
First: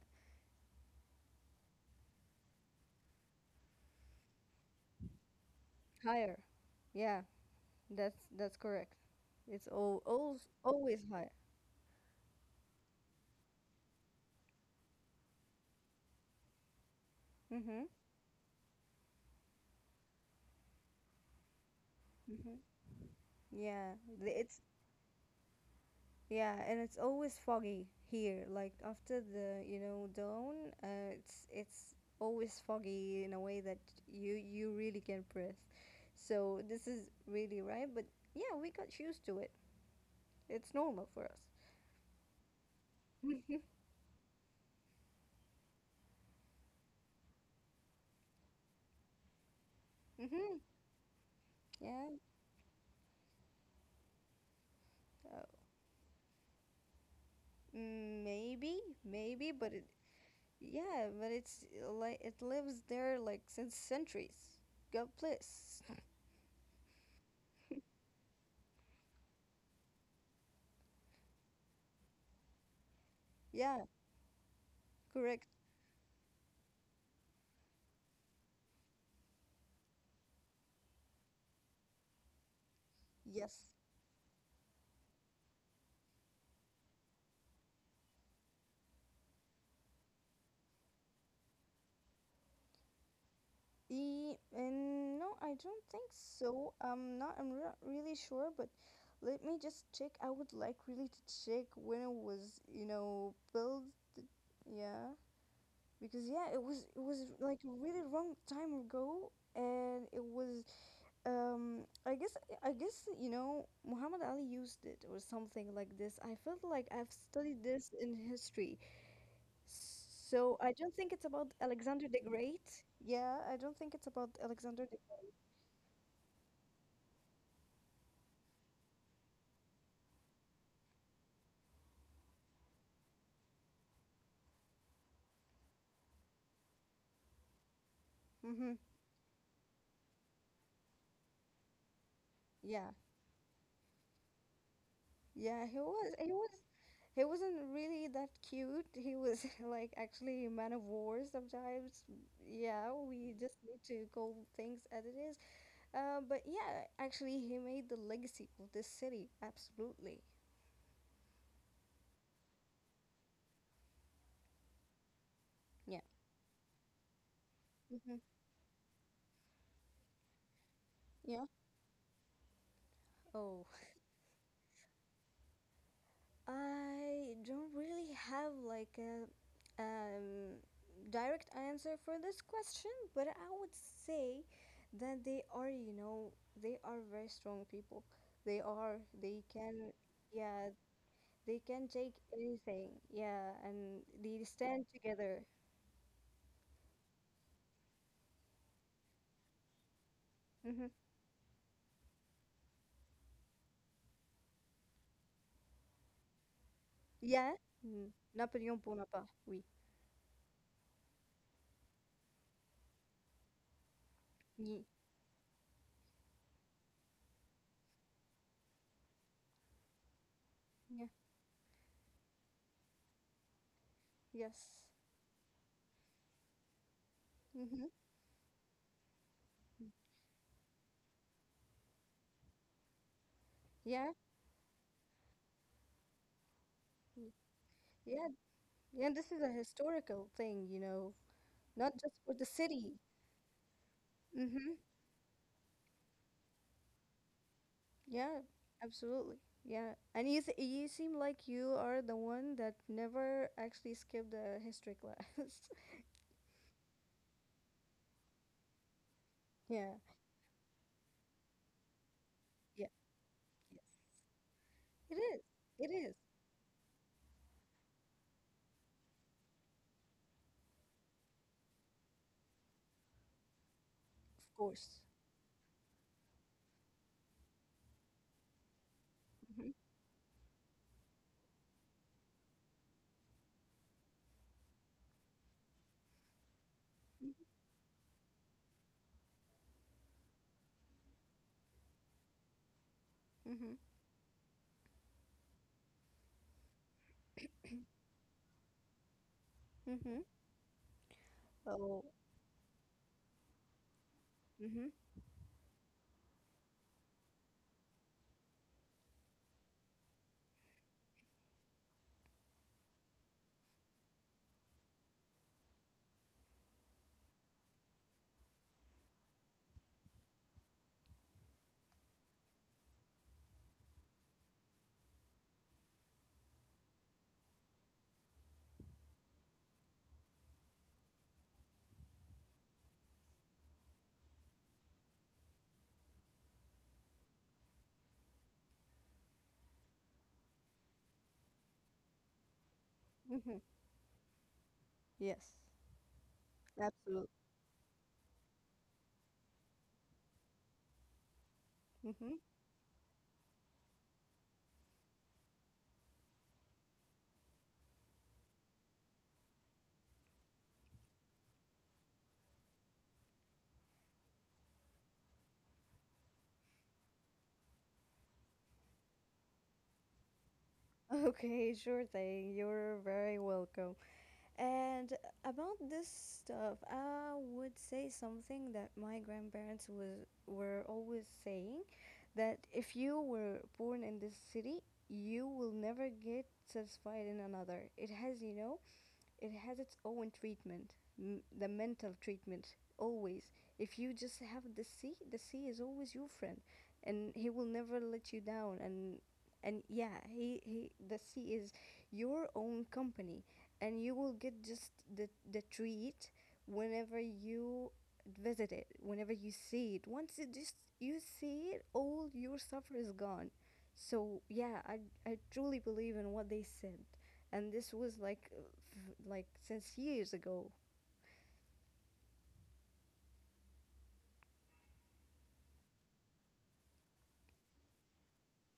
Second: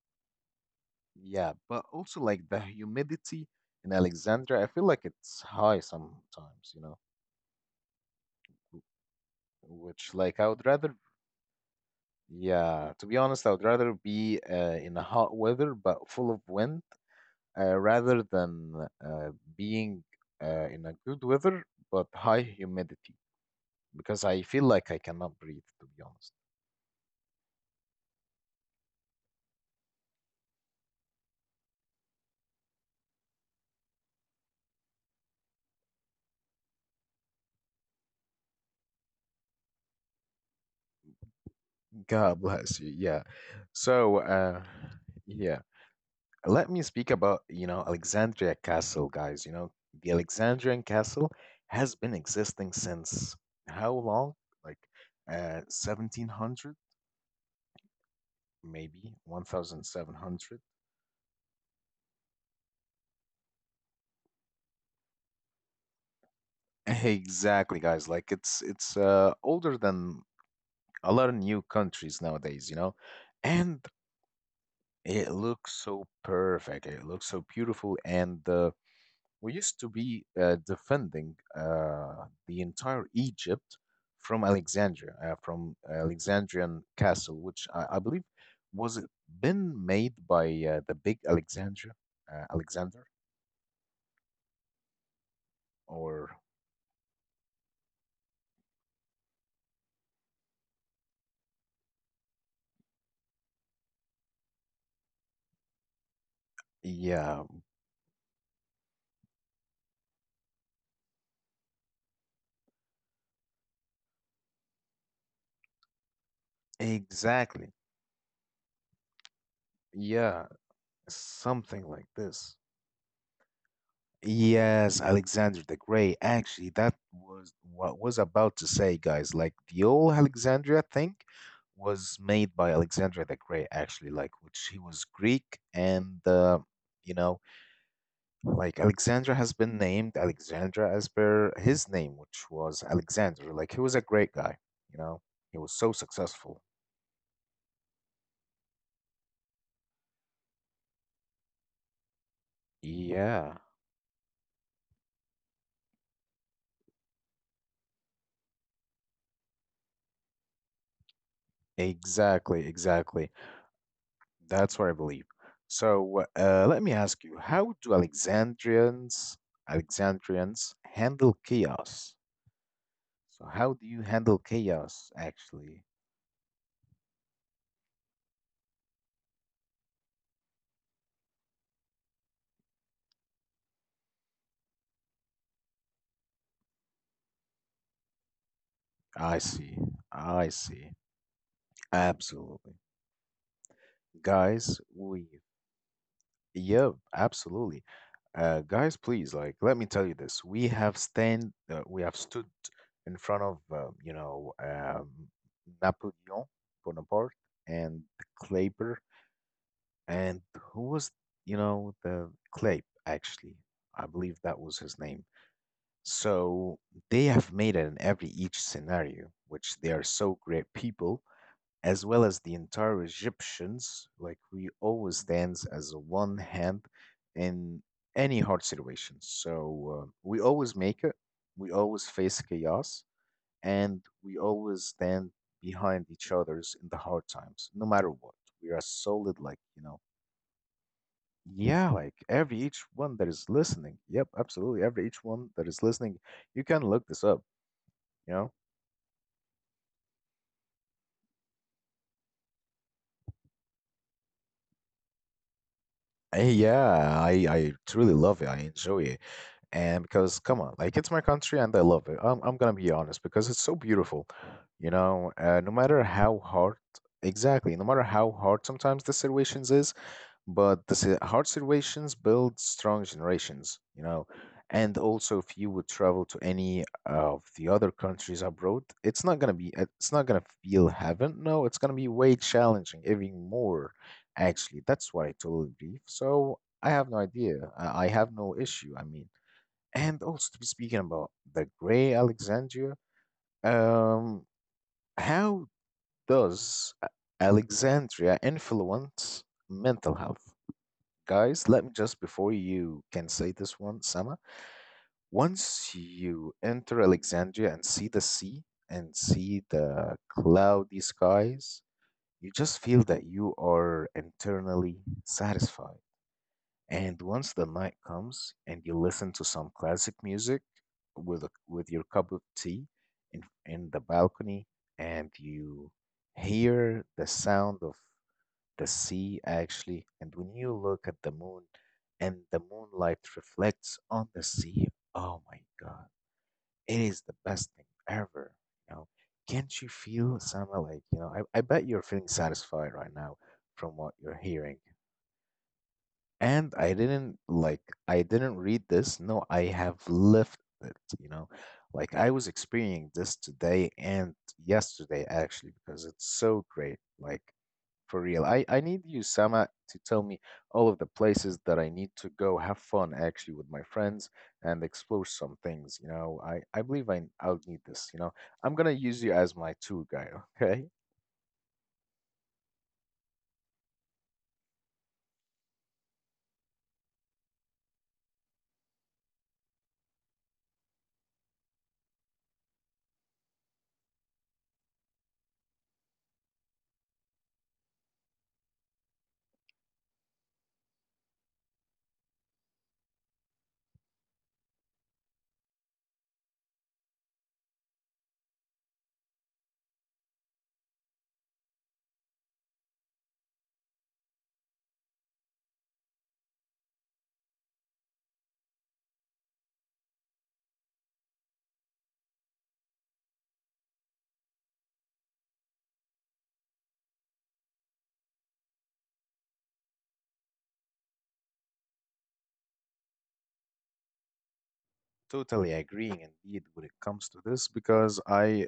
S1: Yeah, but also like the humidity in Alexandria, I feel like it's high
S2: Higher.
S1: sometimes, you know,
S2: Yeah. That's that's correct. It's all
S1: which like
S2: always
S1: I would rather,
S2: always higher.
S1: yeah, to be honest, I would rather be uh, in a hot weather but full of wind uh,
S2: Mhm.
S1: rather than uh, being uh, in a good weather but high
S2: Mhm.
S1: humidity
S2: Yeah.
S1: because
S2: The-
S1: I
S2: It's,
S1: feel like I cannot breathe, to be honest.
S2: yeah, and it's always foggy here. Like after the, you know, dawn, uh, it's it's always foggy in a way that you you really can't breathe. So this is really right, but yeah, we got used to it. It's normal for us.
S1: God bless you. Yeah.
S2: Mhm.
S1: So, uh, yeah. Let me speak about, you know, Alexandria castle, guys, you know, the
S2: Mhm.
S1: Alexandrian castle has
S2: Yeah.
S1: been existing since how long, like
S2: So,
S1: uh seventeen hundred,
S2: mm, maybe,
S1: maybe
S2: maybe, but it,
S1: one thousand seven hundred.
S2: yeah, but it's uh, like it lives there like since centuries. God bless.
S1: Exactly, guys, like it's it's uh older than a lot of new countries nowadays, you know. And
S2: Yeah,
S1: it
S2: correct.
S1: looks so perfect, it looks so beautiful, and uh, we used to be uh, defending uh, the entire
S2: Yes.
S1: Egypt from Alexandria, uh, from Alexandrian castle, which I, I believe was it been made by uh, the big Alexandria, uh, Alexander,
S2: E and no, I don't think
S1: or
S2: so. I'm not. I'm not really sure, but let me just check. I would like really to check when it was, you know, built. Yeah, because yeah, it was it was
S1: yeah,
S2: like really long time ago, and it was um I guess, i guess you know, Muhammad Ali used it or something like this. I felt like I've studied
S1: exactly,
S2: this in history, so
S1: yeah,
S2: I don't think it's about
S1: something
S2: Alexander the
S1: like
S2: Great.
S1: this.
S2: Yeah, I don't think it's about Alexander the
S1: Yes, Alexander the Great. Actually, that was what I was about to say, guys. Like the old Alexandria thing was made by Alexander the Great, actually, like which he was Greek and uh, you know,
S2: Great. Mm-hmm.
S1: like Alexandra has been named Alexandra as per his name, which was
S2: Yeah,
S1: Alexander. Like he was a great guy, you know. He
S2: yeah,
S1: was
S2: he
S1: so
S2: was he was
S1: successful.
S2: he wasn't really that cute. He was like actually a man of war sometimes. Yeah, we just
S1: Yeah.
S2: need to call things as it is. uh, but yeah, actually he made the legacy of this city, absolutely.
S1: Exactly, exactly. That's what I believe.
S2: Yeah.
S1: So uh, let me ask you, how do
S2: Mhm.
S1: Alexandrians Alexandrians handle
S2: Yeah.
S1: chaos? So
S2: Oh,
S1: how do you handle chaos actually?
S2: I don't really have like a um, direct answer for this question, but I would say that they are, you know, they are very strong people. They are,
S1: I
S2: they
S1: see.
S2: can,
S1: I
S2: yeah,
S1: see.
S2: they can take
S1: Absolutely.
S2: anything. Yeah, and they
S1: Guys,
S2: stand together.
S1: we yeah, absolutely. Uh, guys, please, like, let me tell you this. We
S2: Mm-hmm.
S1: have stand, uh, we have stood in front of, uh, you know, um, Napoleon Bonaparte
S2: Yeah.
S1: and
S2: Mm. Napoléon
S1: Kleber
S2: Bonaparte, oui.
S1: and who was, you know, the clay, actually, I believe that was
S2: Ye-
S1: his name. So they have made it in every each scenario, which they are so great
S2: Yeah.
S1: people, as well as the entire Egyptians. Like we
S2: Yes.
S1: always stands as a one hand in
S2: Mm-hmm.
S1: any hard situation. So uh, we always make it, we always face chaos, and
S2: Yeah.
S1: we always stand behind each other's in the hard times, no matter
S2: Yeah.
S1: what. We are
S2: Yeah, this
S1: solid,
S2: is a
S1: like, you know.
S2: historical thing, you know,
S1: Yeah,
S2: not
S1: like
S2: just for the
S1: every each
S2: city.
S1: one that is listening. Yep,
S2: Mm-hmm.
S1: absolutely. Every each one that is listening, you can look this up, you
S2: Yeah,
S1: know?
S2: absolutely. Yeah. And you, th you seem like you are the one that never actually skipped a history class.
S1: Eh, yeah, I I truly love it. I enjoy it.
S2: Yeah.
S1: And because come on, like it's my country and I love it. I'm I'm gonna
S2: Yeah.
S1: be honest because it's so
S2: Yes.
S1: beautiful. You
S2: It
S1: know,
S2: is.
S1: uh, no
S2: It
S1: matter
S2: is.
S1: how hard, exactly, no matter how hard sometimes the situations is, but the si- hard situations build strong generations, you know.
S2: Of
S1: And
S2: course.
S1: also, if you would travel to any of the other countries abroad, it's not gonna
S2: Mm-hmm.
S1: be uh, it's not gonna feel heaven. No, it's gonna be way challenging, even more. Actually, that's what I totally believe. So I have no idea. I, I have no issue. I mean, and also to be speaking about the Gray Alexandria,
S2: Mm-hmm.
S1: um, how does uh, Alexandria influence mental
S2: Mm-hmm.
S1: health? Guys, let me
S2: Oh.
S1: just before you can say this one, Sama,
S2: Mm-hmm.
S1: once you enter Alexandria and see the sea and see the cloudy skies, you just feel that you are internally satisfied. And once the night comes and you listen to some classic music with a, with your cup of tea in in the balcony and you hear the sound of the sea actually, and when you look at the moon and the moonlight reflects on the sea, oh my God, it is the best thing ever. You know, can't you feel Sama, like, you know, I, I bet you're feeling satisfied right now
S2: Mm-hmm.
S1: from what you're hearing.
S2: Yes.
S1: And I
S2: Absolutely.
S1: didn't like I didn't read this. No, I have lived it, you know. Like I
S2: Mm-hmm.
S1: was experiencing this today and yesterday actually because it's so great. Like for real. I, I need you, Sama, to tell me all of the places that I need to go have fun actually with my friends and explore some things, you know. I, I believe I I'll need this, you know. I'm gonna use you as my tour guide, okay?
S2: Okay, sure thing. You're very welcome. And about this stuff, I would say something that my grandparents was were always saying that if you were born in this city, you will never get satisfied in another. It has, you know, it has its own treatment, m- the mental treatment always. If you just have the sea, the sea is always your friend, and he will never let you down. And and yeah, he, he the sea is your own company, and you will get just the the treat whenever you visit it, whenever you see it. Once it just you see it, all your suffer is gone. So yeah, I I truly believe in what they said, and this was like uh, f- like since years ago.
S1: Totally agreeing indeed when it comes to this because I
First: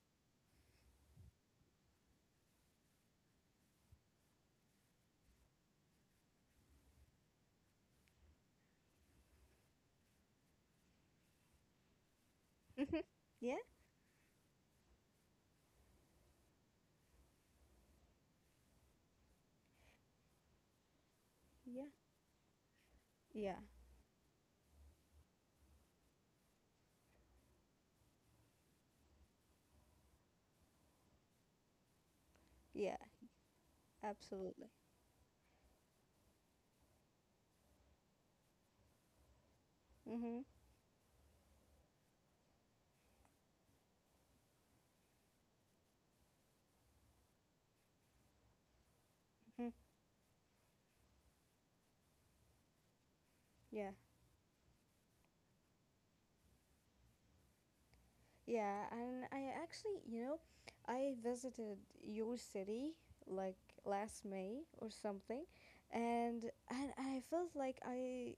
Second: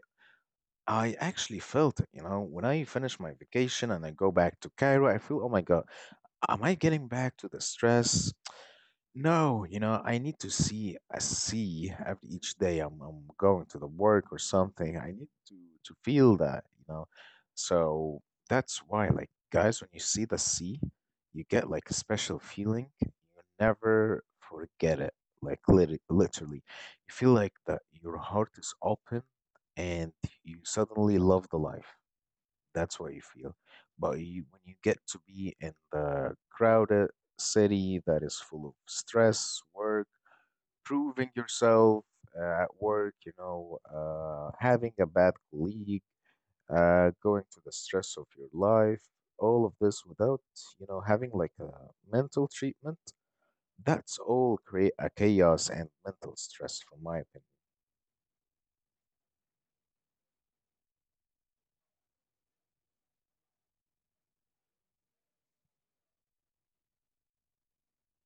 S1: I actually felt it, you know, when I finish my vacation and I go back to Cairo, I feel, oh my God, am I getting back to the stress? No, you know, I need to see a see every each day I'm
S2: Hmm.
S1: I'm
S2: Yeah,
S1: going to the work or something. I need to to feel that, you know. So that's why, like, guys, when you see the sea, you get
S2: yeah,
S1: like a special feeling. You
S2: yeah,
S1: never forget it. Like lit literally, you feel like that your heart is open and you suddenly love the life.
S2: yeah,
S1: That's what you feel. But you, when
S2: absolutely.
S1: you get to be in the crowded city that is full of stress,
S2: Mm-hmm,
S1: work, proving yourself uh, at work, you know, uh, having a bad colleague, uh, going through the stress of your life,
S2: hmm.
S1: all of this without, you know, having like a mental treatment,
S2: Yeah.
S1: that's all create a chaos and mental stress, from my opinion.
S2: Yeah, and I actually, you know, I visited your city like last May or something, and and I felt like I,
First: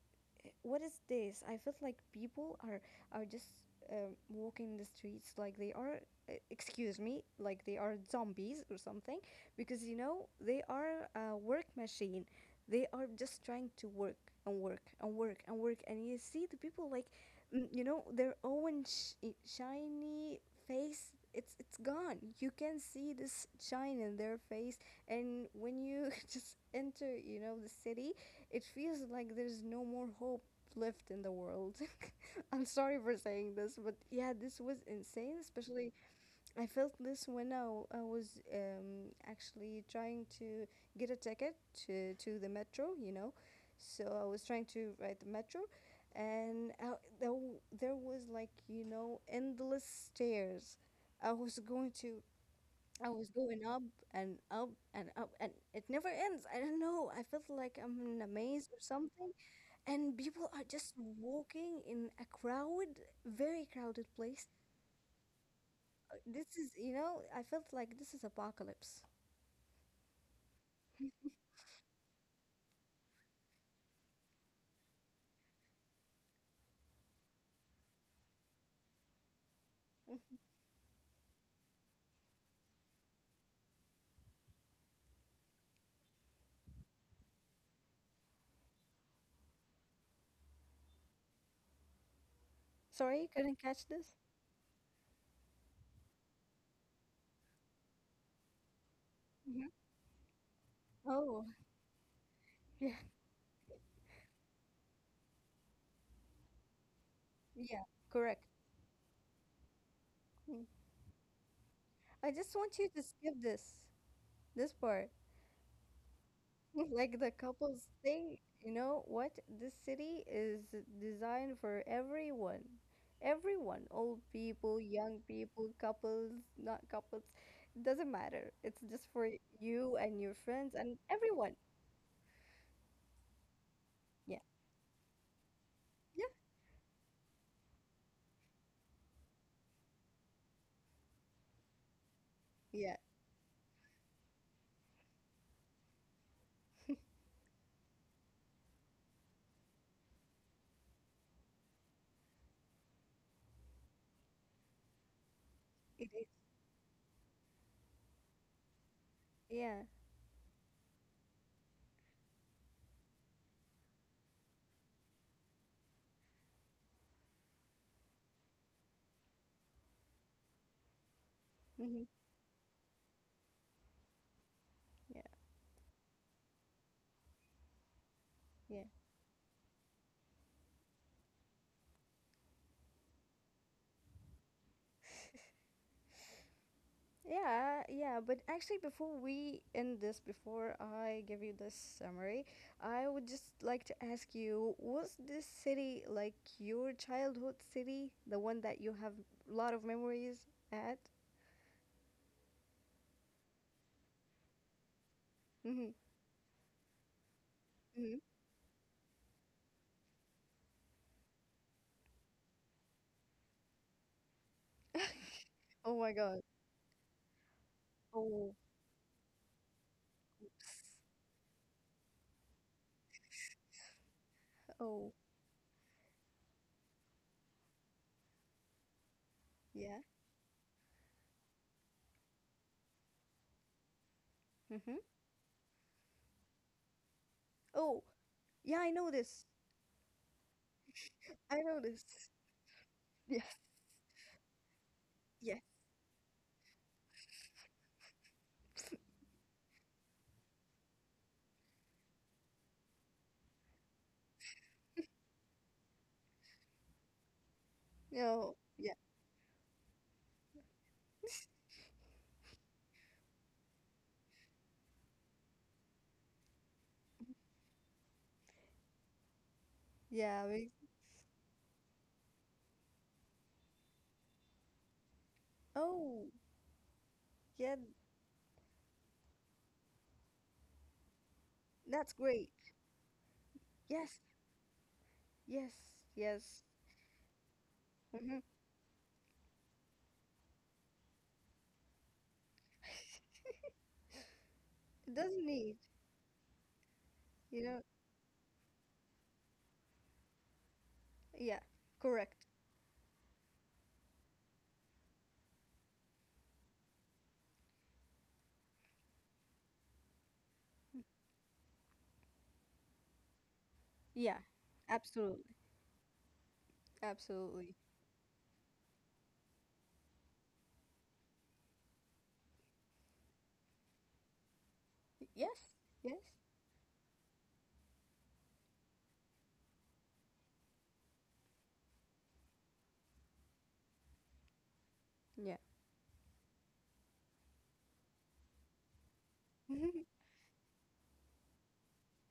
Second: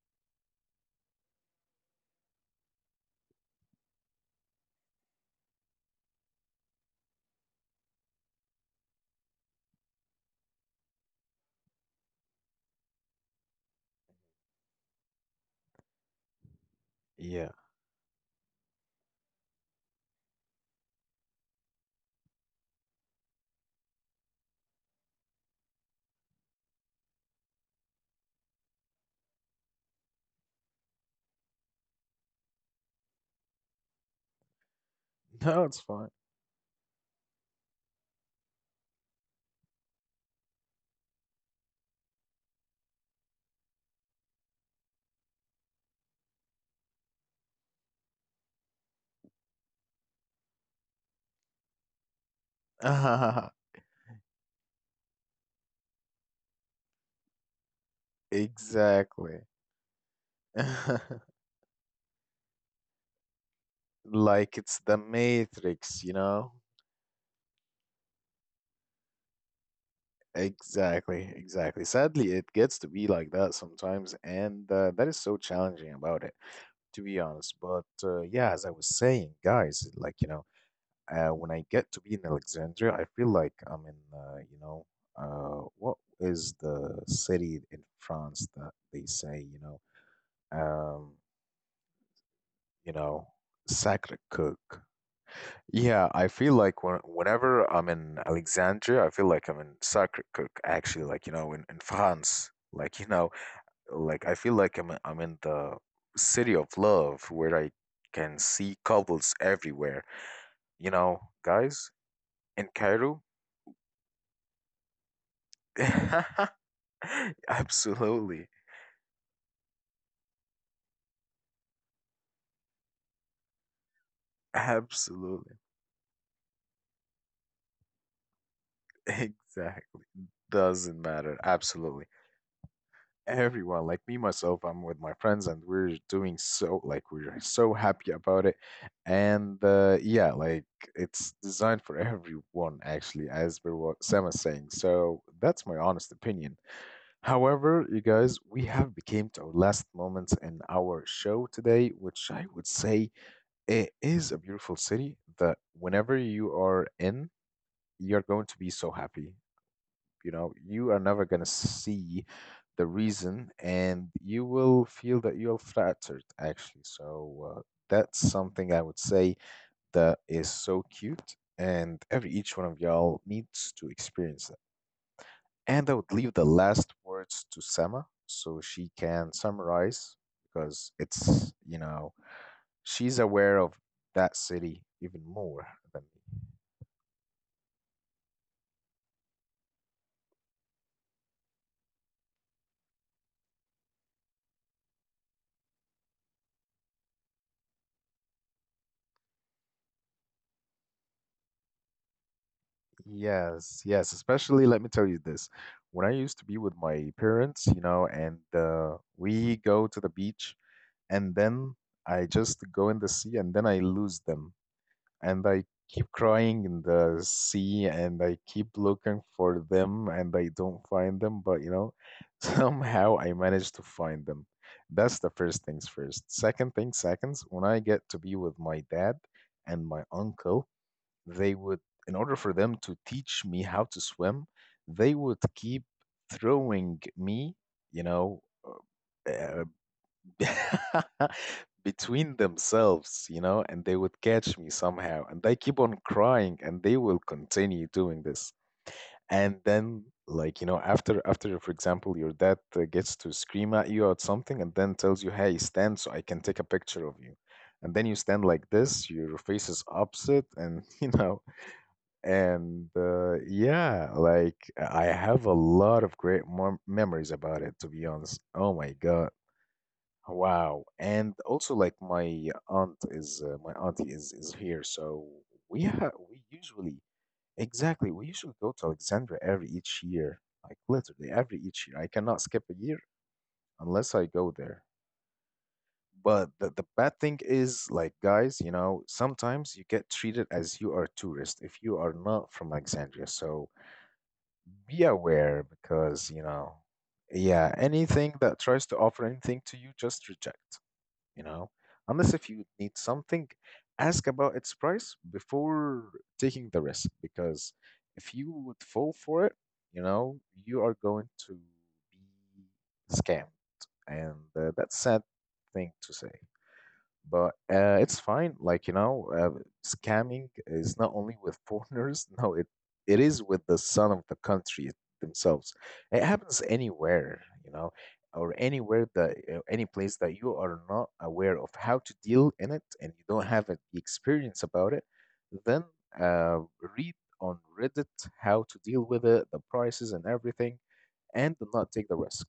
S2: what is this? I felt like people are are just um, walking the streets like they are, uh, excuse me, like they are zombies or something, because you know they are a work machine. They are just trying to work and work and work and work, and you see the people like
S1: Yeah.
S2: mm, you know their own sh- shiny face. It's it's gone. You can see this shine in their face. And when you just enter, you know, the city, it feels like there's no more hope left in the world. I'm sorry for saying this, but yeah, this was insane.
S1: No, it's
S2: Especially
S1: fine.
S2: I felt this when I, w- I was um, actually trying to get a ticket to, to the metro, you know. So I was trying to ride the metro, and I, there, w- there was like, you know, endless stairs. I was going to, I was going up and up and up, and it never ends. I don't know. I felt like I'm in a maze or something,
S1: Exactly.
S2: and people are just walking in a crowd, very crowded
S1: Like
S2: place.
S1: it's the matrix, you know.
S2: This is, you know, I felt like this is apocalypse.
S1: Exactly, exactly, sadly it gets to be like that sometimes, and uh, that is so challenging about it, to be honest, but uh, yeah, as I was saying, guys, like, you know,
S2: Mhm.
S1: uh, when I get to be in Alexandria, I feel like I'm in, uh, you know, uh, what is the city in France that they say, you know, um, you know,
S2: Sorry, couldn't catch this?
S1: sacre coeur Yeah, I feel like when, whenever I'm in Alexandria, I feel like I'm
S2: Mhm.
S1: in Sacré-Cœur, actually, like, you
S2: Oh,
S1: know, in, in France.
S2: yeah,
S1: Like, you know, like I feel like I'm, I'm in the city of love where I
S2: yeah,
S1: can
S2: correct.
S1: see couples everywhere.
S2: Mm.
S1: You know, guys,
S2: I just
S1: in
S2: want you to
S1: Cairo?
S2: skip this, this part. Like the couples thing,
S1: Absolutely.
S2: you know what? This city is designed for everyone. Everyone, old people, young
S1: Absolutely.
S2: people, couples, not couples, doesn't matter. It's just for
S1: Exactly.
S2: you and your friends
S1: Doesn't
S2: and
S1: matter.
S2: everyone.
S1: Absolutely. Everyone, like me
S2: Yeah,
S1: myself, I'm with my friends and we're doing
S2: yeah,
S1: so, like we're so happy about it, and uh, yeah, like it's designed for everyone
S2: yeah,
S1: actually as per what Sam is saying, so that's my honest opinion. However, you guys, we have became to our last moments in our show today, which I would say it is a beautiful city that whenever
S2: it is.
S1: you are in, you're going to be so happy,
S2: Yeah,
S1: you know, you are never going to see the reason and you will feel that you're flattered, actually. So uh, that's something I would say that is so cute. And
S2: hmm,
S1: every each one of y'all needs to experience that.
S2: yeah,
S1: And I would leave the last words to Sama so she
S2: yeah.
S1: can summarize because it's, you know, she's aware of that city even more than me.
S2: Yeah, yeah, but actually, before we end this, before I give you this summary, I would just like to ask you, was this city like your childhood city, the one that you have a lot of memories at?
S1: Yes, yes. Especially, let me tell you this.
S2: Mm-hmm.
S1: When I used to be with my parents, you know,
S2: Mm-hmm.
S1: and uh, we go to the beach, and then I just go in the sea, and then I lose them. And I keep
S2: Oh my God.
S1: crying in the sea, and I keep
S2: Oh,
S1: looking for them, and I don't find
S2: oops.
S1: them. But, you know, somehow I manage to find them. That's the
S2: Oh,
S1: first things first. Second thing, seconds, when I get to be with my dad and my
S2: yeah.
S1: uncle, they would, in order for them to teach me how to swim, they
S2: Mm-hmm.
S1: would keep throwing me, you
S2: Oh,
S1: know,
S2: yeah, I know
S1: uh,
S2: this. I know this.
S1: between themselves, you know,
S2: Yes,
S1: and they would catch me somehow. And I keep
S2: yes.
S1: on crying, and they will continue doing this. And then, like you know, after after, for example, your dad uh, gets to scream at you at something, and then tells you, "Hey, stand, so I can take a picture of you." And then you stand
S2: No,
S1: like
S2: yeah.
S1: this, your face is upset, and you know, and uh, yeah, like I have a lot of great mem memories about it, to be honest. Oh my God.
S2: Yeah,
S1: Wow.
S2: we,
S1: And also like my aunt is uh, my auntie is is here, so we ha
S2: oh,
S1: we usually
S2: yeah,
S1: exactly we usually go to Alexandria every each year. Like literally every each year. I
S2: that's
S1: cannot skip
S2: great.
S1: a year unless I
S2: Yes,
S1: go there.
S2: yes,
S1: But the,
S2: yes.
S1: the bad thing is, like,
S2: Hmm.
S1: guys, you know, sometimes you get treated as you are tourist if you are not from Alexandria. So be
S2: It doesn't
S1: aware
S2: need,
S1: because you know yeah,
S2: you know.
S1: anything that tries to offer anything to you just reject, you know
S2: Yeah,
S1: unless
S2: correct.
S1: if you need something, ask about its price before taking the risk, because if you would fall for it, you know you are going to be scammed. And
S2: Yeah,
S1: uh, That's sad
S2: absolutely,
S1: thing to say, but
S2: absolutely.
S1: uh, it's fine. Like, you know, uh, scamming is not only with foreigners. No, it it is with the son of the country themselves.
S2: Yes,
S1: It
S2: yes,
S1: happens anywhere, you know, or anywhere that uh, any place that you are not aware of how to deal in it, and you don't have a, the experience about it.
S2: yeah.
S1: Then uh, read on Reddit how to deal with it, the prices and everything, and do not take the risk.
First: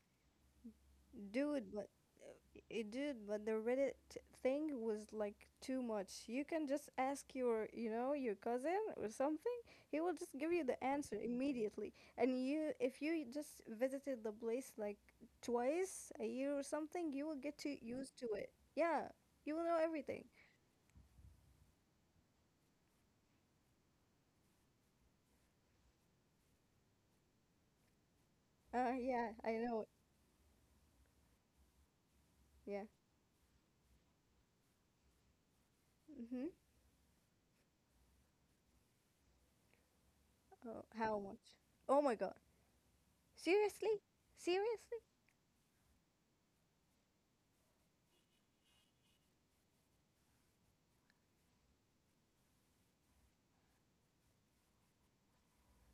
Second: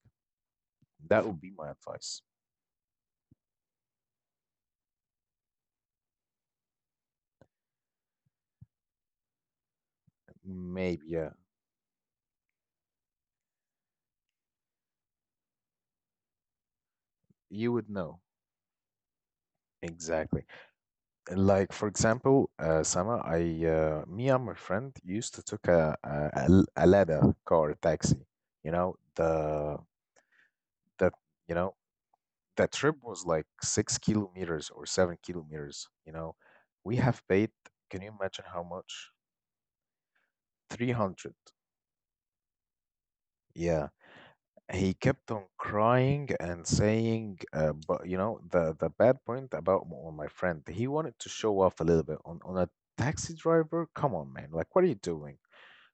S1: That would be
S2: Dude,
S1: my
S2: but
S1: advice.
S2: uh, i- dude, but the Reddit thing was like too much. You can just ask your, you know, your cousin or something. He will just give you the
S1: Maybe,
S2: answer
S1: yeah,
S2: immediately. And you, if you just visited the place like twice a year or something, you will get
S1: you
S2: to
S1: would
S2: used
S1: know
S2: to it. Yeah, you will know everything.
S1: exactly. Like for example, uh, Sama, I uh, me and my friend used to took a a, a ladder car taxi. You
S2: Uh,
S1: know
S2: yeah, I
S1: the
S2: know.
S1: that you know That
S2: Yeah.
S1: trip was like six kilometers or seven kilometers. You know,
S2: Mm-hmm.
S1: we have paid. Can you imagine how much?
S2: Oh,
S1: Three
S2: how
S1: hundred.
S2: much? Oh my God.
S1: Yeah.
S2: Seriously?
S1: He
S2: Seriously?
S1: kept on crying and saying, uh, but you know the the bad point about m- on my friend. He wanted to show off a little bit on on a taxi driver. Come on, man! Like, what are you doing?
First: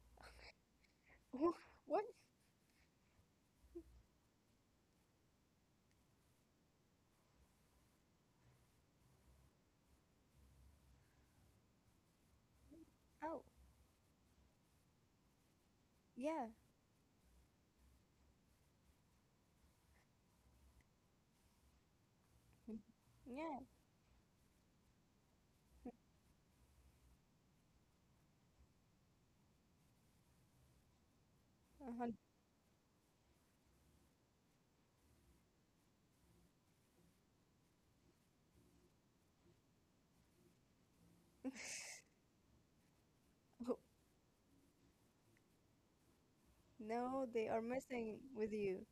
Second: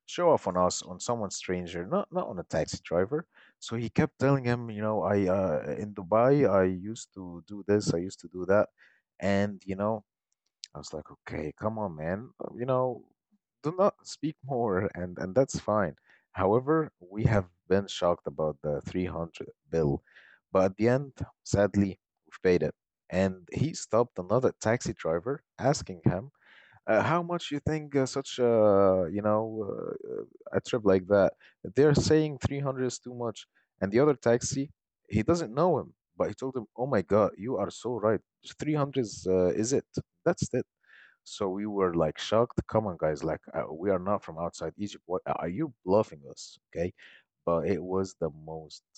S1: Show off on us, on someone
S2: Wh-
S1: stranger,
S2: What?
S1: not not on a taxi driver. So he kept telling him, you know, I uh, in Dubai, I used to do this, I used to do that, and you know, I was like, okay, come on, man. Uh, you know,
S2: Oh,
S1: do not speak more, and and that's fine.
S2: yeah.
S1: However, we have been shocked about the three hundred bill, but at the end, sadly, we've paid it. And
S2: Yeah.
S1: he stopped another taxi driver, asking him, uh, how much you think uh, such a, you know uh, a trip like that? They're
S2: Uh-huh.
S1: saying three hundred is too much, and the other taxi, he doesn't know him, but he told him, "Oh my God, you are so right. three hundred is uh, is it? That's it." So we were like shocked. Come on, guys! Like uh,
S2: Oh,
S1: we are not from outside Egypt. What are you bluffing us? Okay,
S2: no, they
S1: but
S2: are
S1: it was
S2: messing
S1: the
S2: with
S1: most,
S2: you.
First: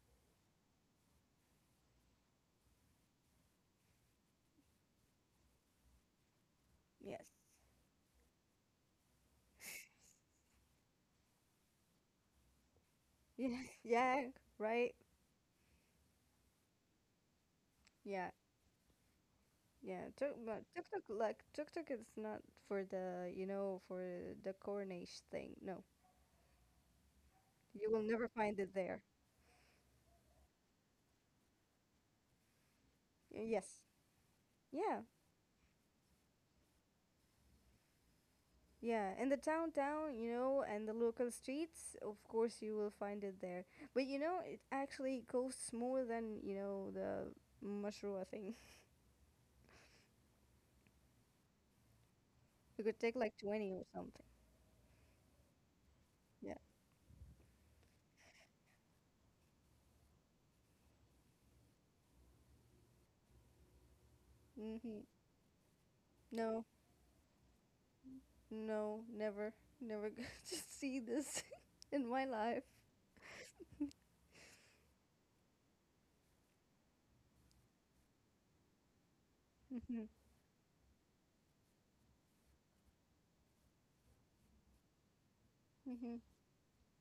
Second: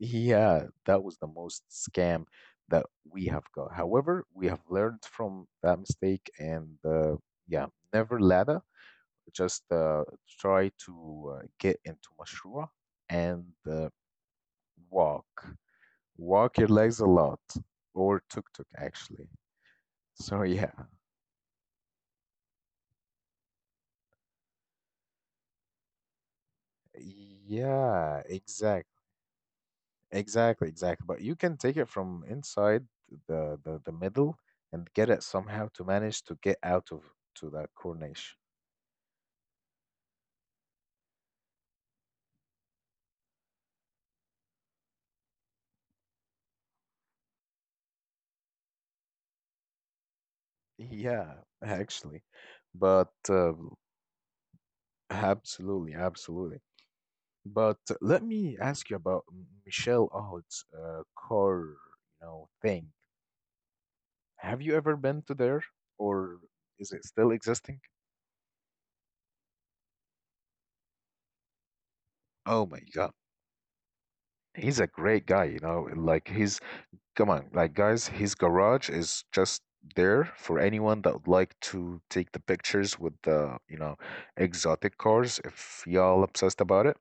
S1: yeah, that was the most scam that we have got. However, we have learned from that mistake. And uh,
S2: Yes.
S1: Yeah, never ladder. Just uh, try to uh, get into mashruah and
S2: Yeah.
S1: uh,
S2: Yeah. Right.
S1: walk. Walk your legs a lot, or
S2: Yeah.
S1: tuk-tuk actually.
S2: Yeah. Tuk
S1: So
S2: but
S1: yeah.
S2: TikTok, like TikTok, is not for the, you know, for the Cornish thing. No, you will
S1: Yeah,
S2: never find it
S1: exact,
S2: there.
S1: exactly, exactly. But you can take it from inside
S2: Y-
S1: the the,
S2: Yes.
S1: the middle and
S2: Yeah.
S1: get it somehow to manage to get out of to that corner.
S2: Yeah, in the downtown, you know, and the local streets, of course you will find it there. But you know, it actually costs more than, you know, the mashrua thing.
S1: Yeah, actually.
S2: It could take
S1: But
S2: like twenty
S1: um,
S2: or something.
S1: absolutely,
S2: Yeah.
S1: absolutely. But let me ask you about Michelle Aoud's uh, car, you know, thing. Have you ever
S2: Mm-hmm.
S1: been to there, or
S2: No,
S1: is it still existing?
S2: no, never, never, going to see this in my life.
S1: Oh my God, he's a great guy, you know. Like he's, come on, like guys, his garage is just
S2: Mm-hmm.
S1: there for anyone that would like to take the pictures with the, you know, exotic cars, if
S2: Mm-hmm.
S1: y'all obsessed about it.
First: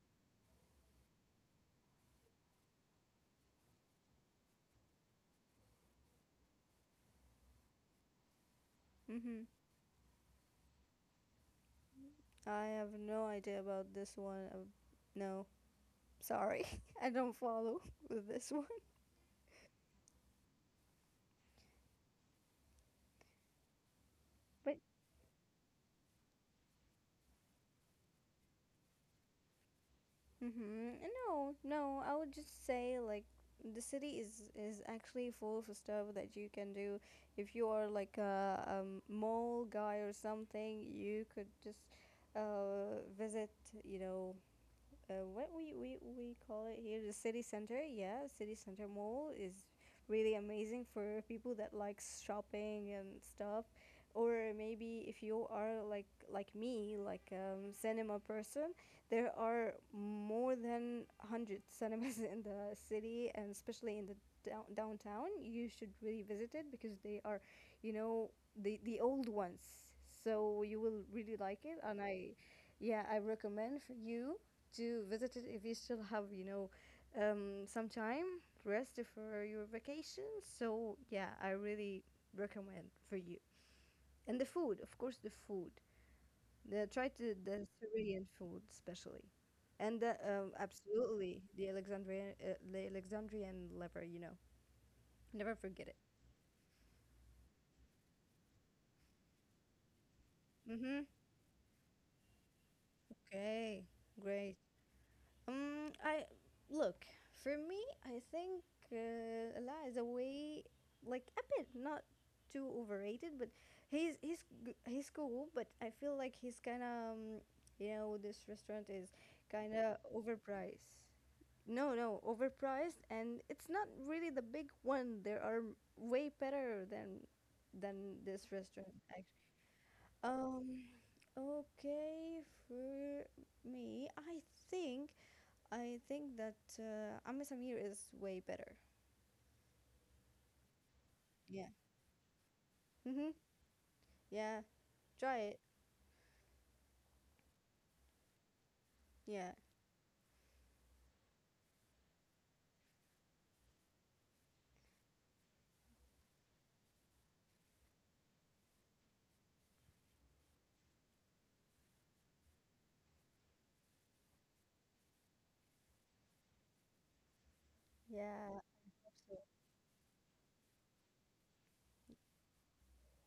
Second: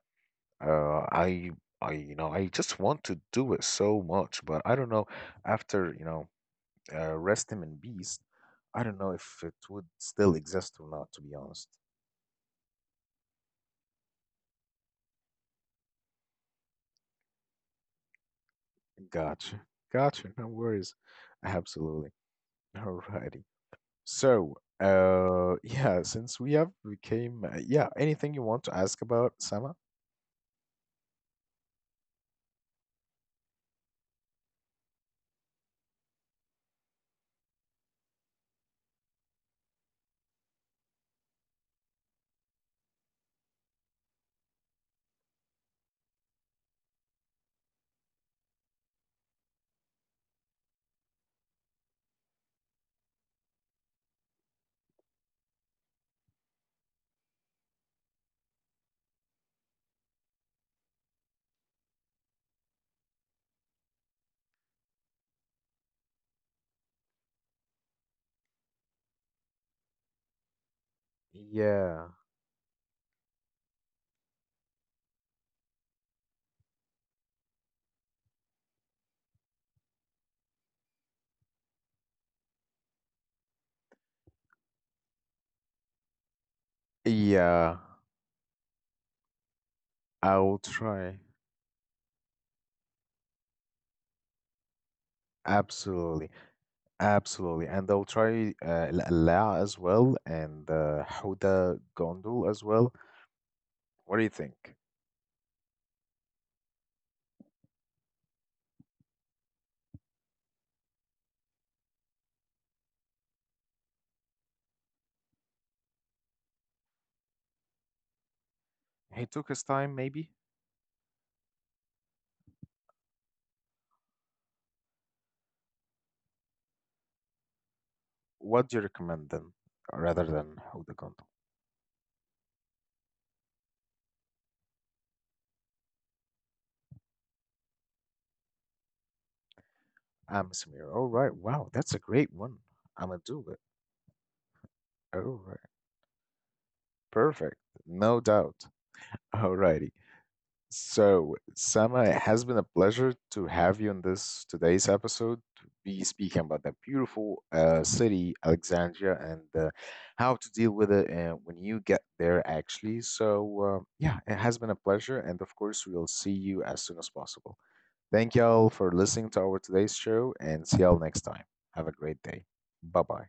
S1: Uh, I, I, you know, I just want to do it so much, but I don't know. After, you know, uh, Resting in Beast, I don't know
S2: Mm-hmm.
S1: if it would still exist or not, to be honest.
S2: I have no idea about this one. Uh, No, sorry. I don't follow with this one.
S1: Gotcha. Gotcha. No worries. Absolutely. Alrighty. So,
S2: But
S1: uh, yeah, since we have became, uh, yeah, anything you want to ask about, Sama?
S2: mm-hmm. No, no, I would just say like the city is is actually full of stuff that you can do. If you are like a, um mall guy or something, you could just uh visit, you know, uh, what we, we, we call it here, the city center. Yeah, city center mall is really amazing for people that likes shopping and stuff. Or maybe if you are like like me, like um, cinema person, there are more than one hundred cinemas in the city, and especially in the down, downtown. You should really visit it because they are, you know, the the old ones. So you will really like it, and
S1: Yeah.
S2: I, yeah, I recommend for you to visit it if you still have, you know, um, some time rest for your vacation. So yeah, I really recommend for you. And the food, of course, the food. The, try to the
S1: Yeah,
S2: Syrian food especially, and the, um,
S1: I will try.
S2: absolutely the Alexandrian uh, the Alexandrian liver. You know, never forget it.
S1: Absolutely. Absolutely, and they'll try uh, Al Qalaa as well, and
S2: Mm-hmm.
S1: uh, Huda Gondul as well.
S2: Okay,
S1: What do you
S2: great.
S1: think?
S2: Um, I look for me. I think uh, Allah is a way, like a bit not too overrated, but he's he's g- he's cool. But I feel like he's kind of um, you know this restaurant is
S1: He took his
S2: kind of
S1: time, maybe?
S2: overpriced. No, no, overpriced, and it's not really the big one. There are way better than than this
S1: What do you
S2: restaurant
S1: recommend
S2: actually.
S1: then, rather than
S2: Um,
S1: Huda Gondul?
S2: okay, for me, I think I think that uh, Amr Samir is way better.
S1: I'm Samir. All right, wow,
S2: Yeah.
S1: that's a great one. I'm gonna
S2: Hmm.
S1: do it.
S2: Yeah.
S1: All
S2: Try
S1: right,
S2: it.
S1: perfect, no doubt.
S2: Yeah.
S1: Alrighty. So, Sama, it has been a pleasure to have you in this today's episode, to be speaking about the beautiful uh, city, Alexandria, and uh, how to deal with it uh, when you get there, actually. So, uh, yeah, it has been a pleasure. And of course, we'll see you as soon as possible. Thank
S2: Yeah.
S1: y'all for listening to our today's show, and see y'all next time. Have a great day. Bye bye.